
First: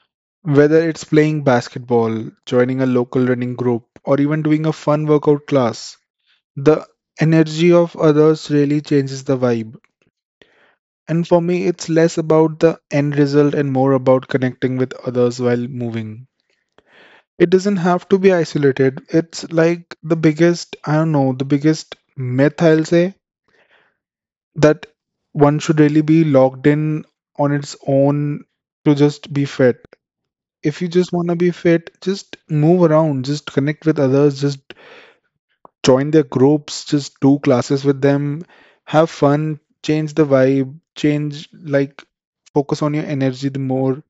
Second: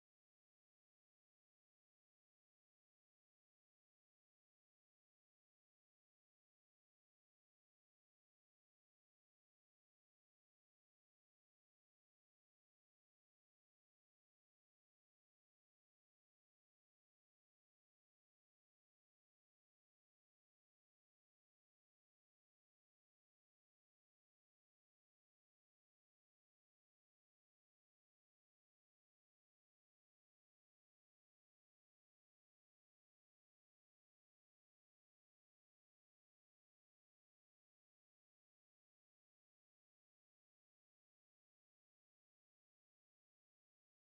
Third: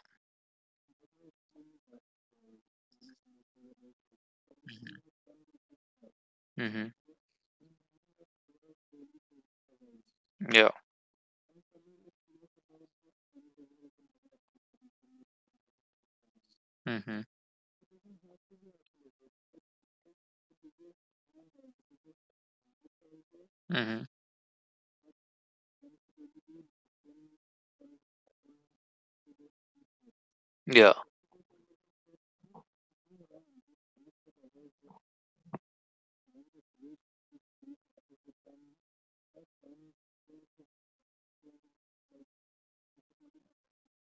Speaker 3: Whether it's playing basketball, joining a local running group, or even doing a
Speaker 1: Mm-hmm.
Speaker 3: fun workout class, the
Speaker 1: Mm-hmm.
Speaker 3: energy of others really changes the vibe.
Speaker 1: Yeah.
Speaker 3: And for me, it's less about the end result and more about connecting with others while moving.
Speaker 1: Mm-hmm.
Speaker 3: It doesn't have to be isolated. It's like the biggest, I don't know, the biggest myth I'll say
Speaker 1: Mm-hmm.
Speaker 3: that one should really be locked in on its own to just be fit. If you
Speaker 1: Yeah.
Speaker 3: just want to be fit, just move around, just connect with others, just join their groups, just do classes with them, have fun, change the vibe, change like focus on your energy the more,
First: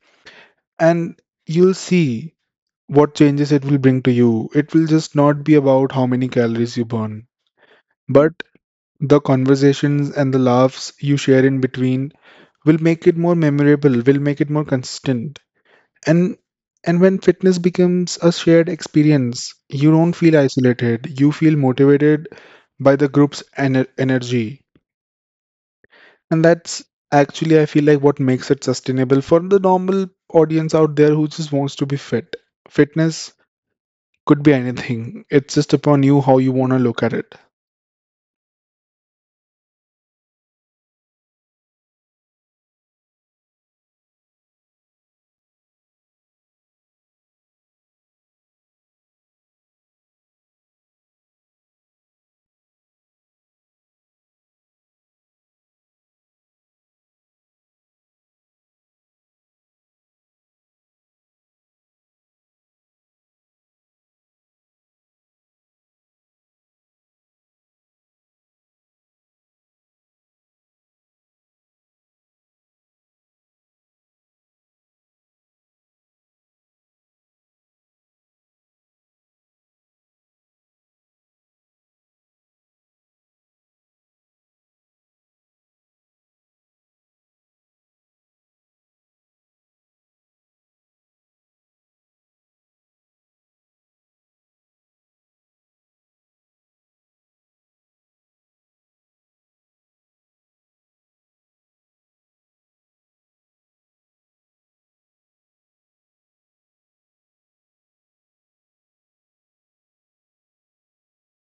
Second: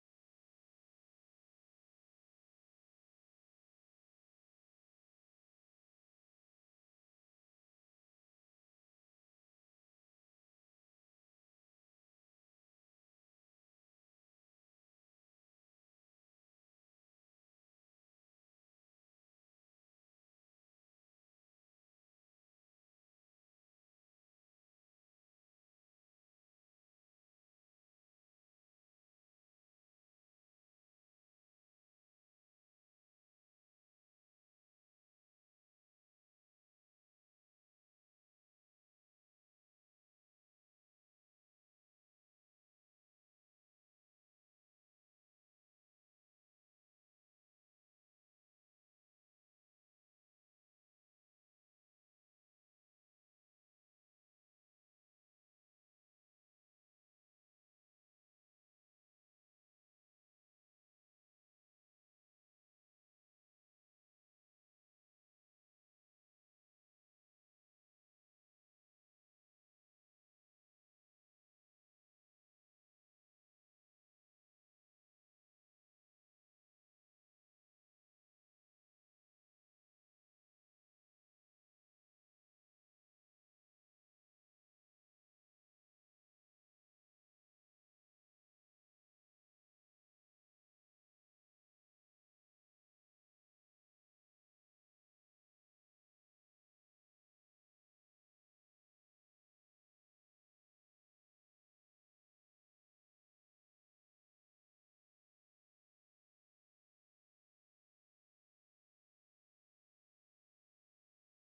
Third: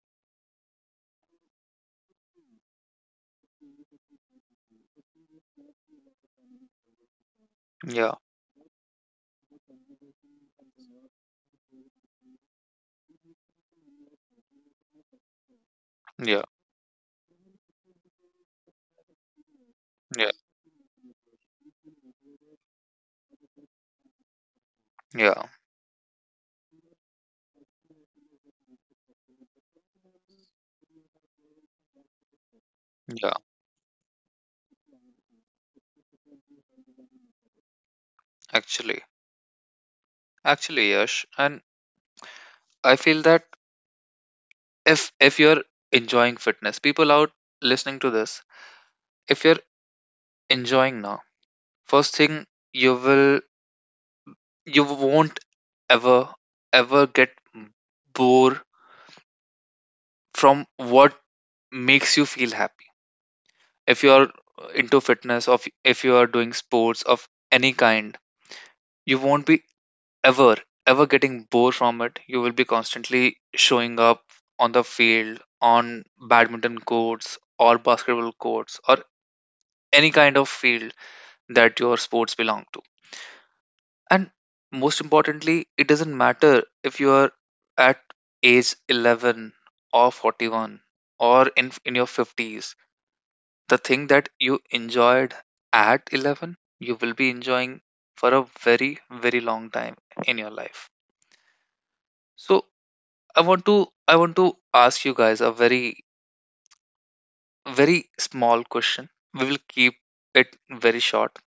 Speaker 3: and you'll see what changes it will bring to you. It will just not be about how many calories you burn,
Speaker 1: Yeah.
Speaker 3: but the conversations and the laughs you share in between will make it more memorable, will make it more consistent. And
Speaker 1: Yeah.
Speaker 3: and when fitness becomes a shared experience, you don't
Speaker 1: Yeah.
Speaker 3: feel isolated. You feel motivated by the group's energy.
Speaker 1: Yeah,
Speaker 3: And that's actually, I feel like, what makes it sustainable for the normal audience out there who just wants to be fit. Fitness
Speaker 1: yeah,
Speaker 3: could be anything. It's just upon you how you want to look at it.
Speaker 1: actually, actually, Yash, and I feel that if you're enjoying fitness, people out listening to this, if you're enjoying now, first thing you will, you won't ever ever get bored from what makes you feel happy. If you're into fitness, of if you are doing sports of any kind, you won't be ever ever getting bored from it. You will be constantly showing up on the field, on badminton courts or basketball courts or any kind of field that your sports belong to. And most importantly, it doesn't matter if you are at age 11 or 41 or in your 50s. The thing that you enjoyed at 11, you will be enjoying for a very long time in your life. So I want to I want to ask you guys a very small question. We will keep it very short.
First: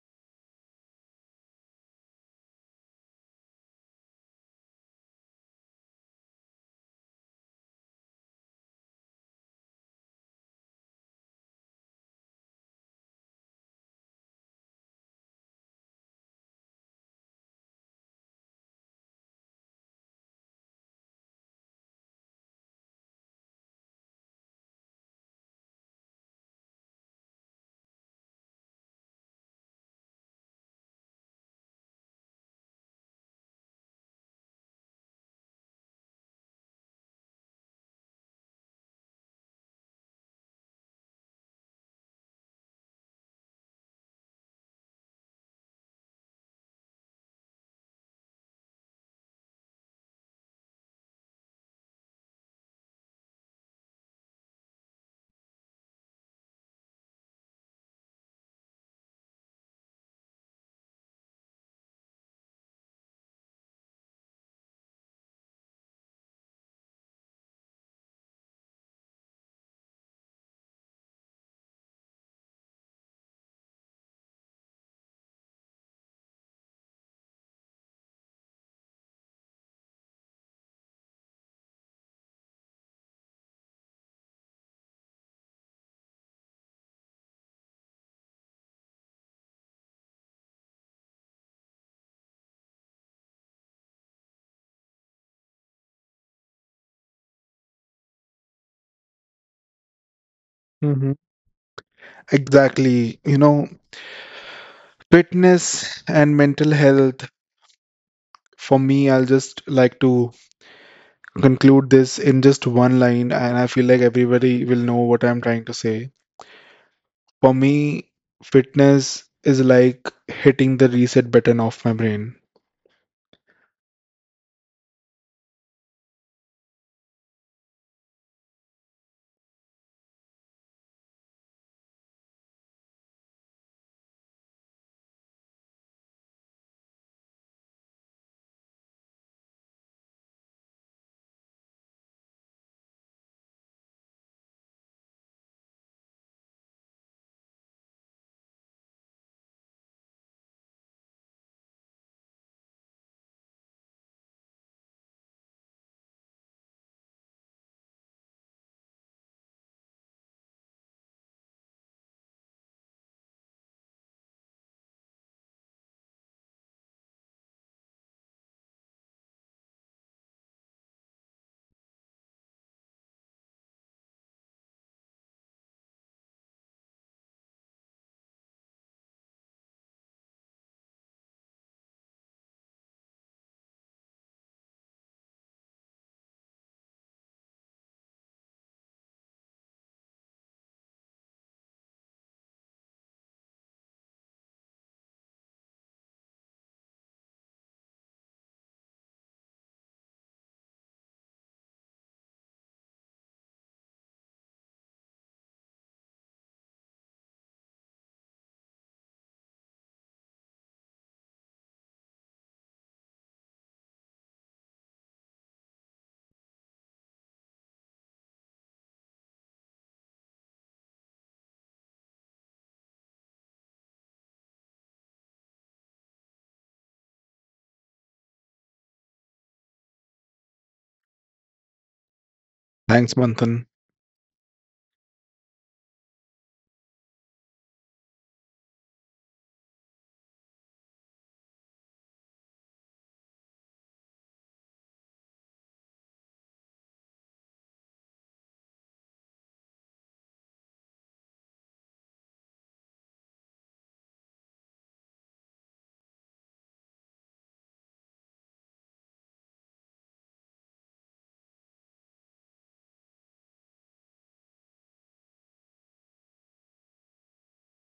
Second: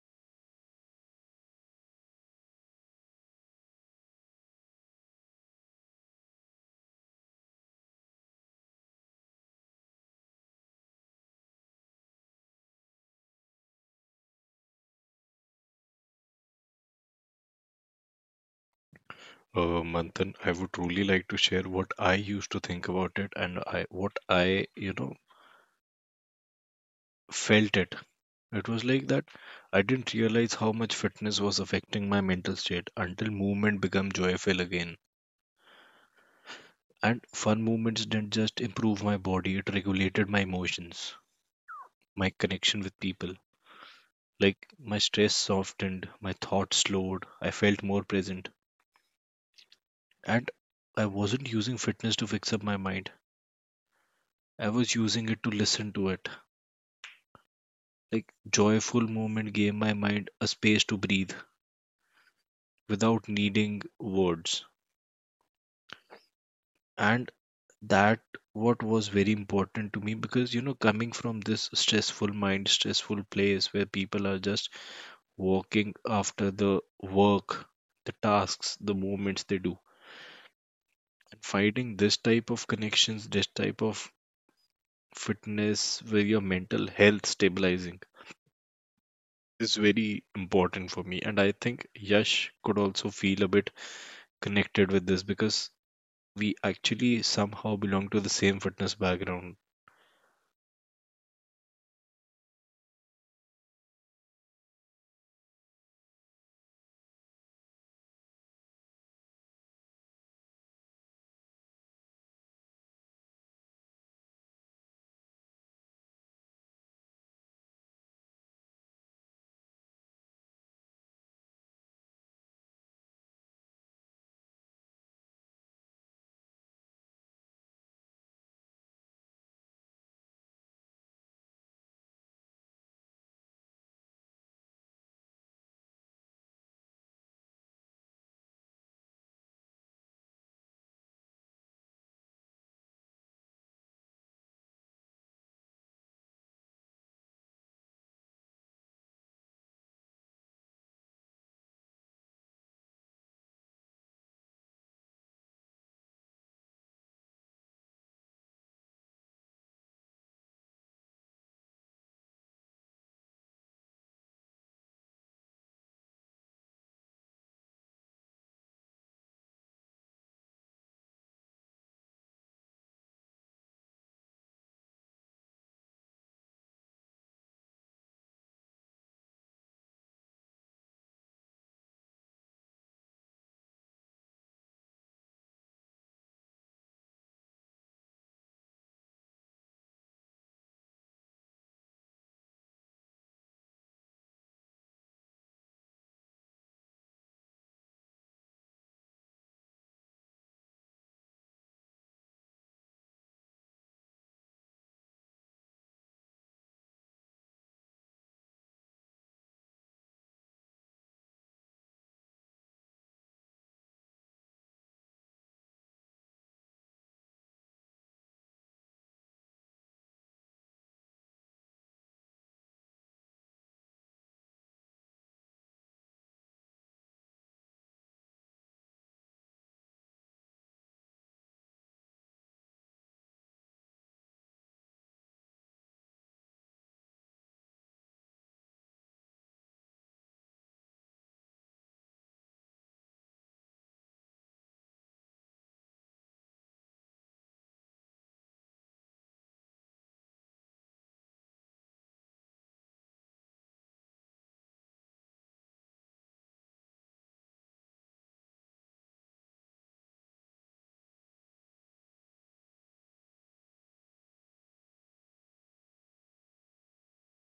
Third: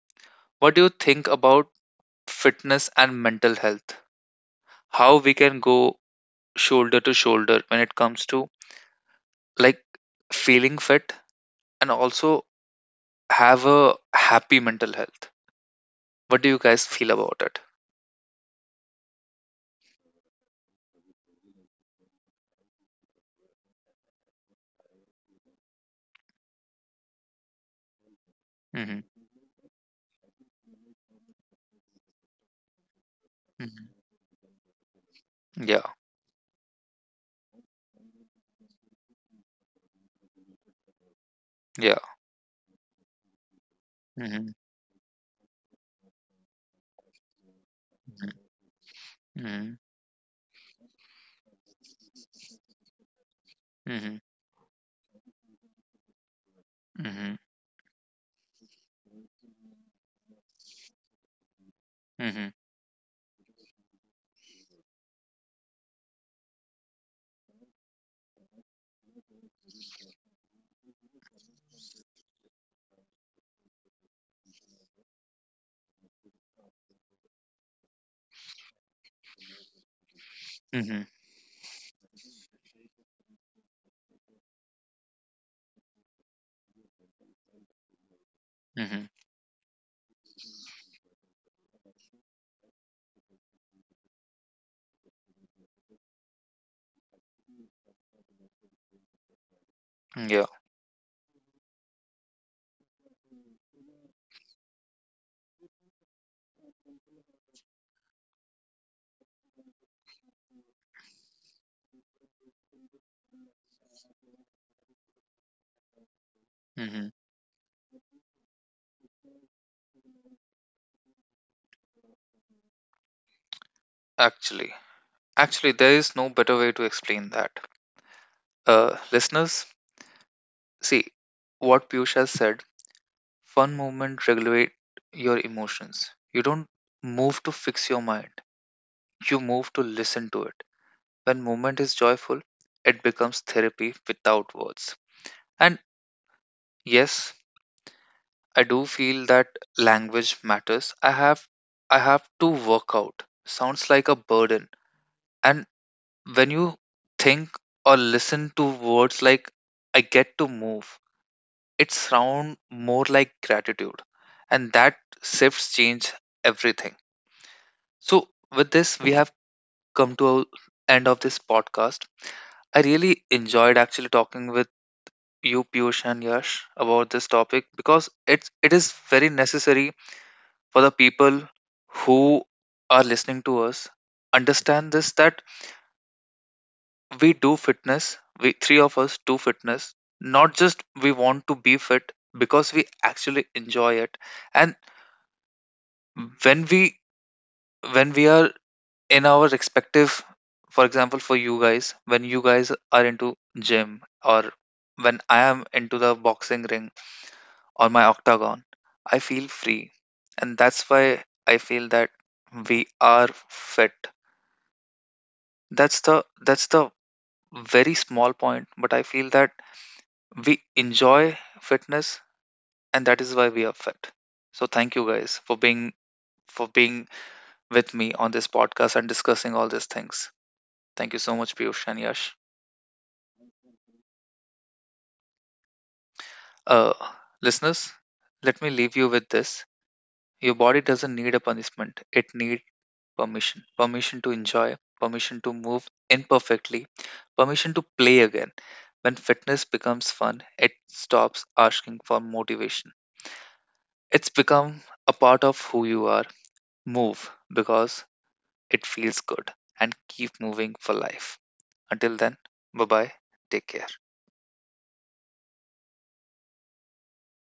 Speaker 1: What do you think about fitness and mental health? How we can go shoulder to shoulder when it comes to, like, feeling fit and also have a happy mental health. What do you guys feel about it?
Speaker 2: Manthan, I would really like to share what I used to think about it and I what I, felt it. It was
Speaker 1: Hmm.
Speaker 2: like that I didn't realize how much fitness was affecting my mental state until movement
Speaker 1: Hmm.
Speaker 2: became joyful again.
Speaker 1: Yeah,
Speaker 2: And fun movements didn't just improve my body, it regulated my emotions,
Speaker 1: yeah.
Speaker 2: my connection with people.
Speaker 1: Hmm.
Speaker 2: Like my stress softened, my thoughts slowed, I felt more present.
Speaker 1: Hmm. Hmm.
Speaker 2: And I wasn't using fitness to fix up my mind. I was using it to listen to it,
Speaker 1: Hmm.
Speaker 2: like joyful moment gave my mind a space to breathe
Speaker 1: Hmm.
Speaker 2: without needing words. And that what was very important to me, because coming from this stressful mind, stressful place, where people are just walking after the work, the tasks, the movements they do,
Speaker 1: Hmm.
Speaker 2: and finding this type of connections, this type of fitness with your mental health stabilizing,
Speaker 1: Hmm.
Speaker 2: is very important for me. And I think Yash could also feel a bit connected with this, because we actually somehow belong to the same fitness background.
Speaker 1: Yeah.
Speaker 3: Mm-hmm. Exactly. You know, fitness and mental health, for me, I'll just like to conclude this in just one line, and I feel like everybody will know what I'm trying to say.
Speaker 1: Hmm.
Speaker 3: For me, fitness is like hitting the reset button of my brain.
Speaker 1: Actually, there is no better way to explain that. Listeners, see what Piyush has said. Fun movement regulate your emotions. You don't move to fix your mind. You move to listen to it. When movement is joyful, it becomes therapy without words. And yes, I do feel that language matters. I have to work out, sounds like a burden. And when you think or listen to words like I get to move, it sounds more like gratitude, and that shifts change everything. So with this we have come to a end of this podcast. I really enjoyed actually talking with you, Piyush and Yash, about this topic, because it is very necessary for the people who are listening to us understand this, that we do fitness, we three of us do fitness, not just we want to be fit, because we actually enjoy it. And when we when we are in our respective, for example, for you guys, when you guys are into gym, or when I am into the boxing ring or my octagon, I feel free. And that's why I feel that we are fit. That's the that's the very small point, but I feel that we enjoy fitness, and that is why we are fit. So thank you guys for being with me on this podcast and discussing all these things. Thank you so much, Piyush and Yash.
Speaker 3: Thanks, Manthan.
Speaker 1: Uh, listeners, let me leave you with this. Your body doesn't need a punishment, it needs permission. Permission to enjoy, permission to move imperfectly, permission to play again. When fitness becomes fun, it stops asking for motivation. It's become a part of who you are. Move because it feels good, and keep moving for life. Until then, bye bye. Take care.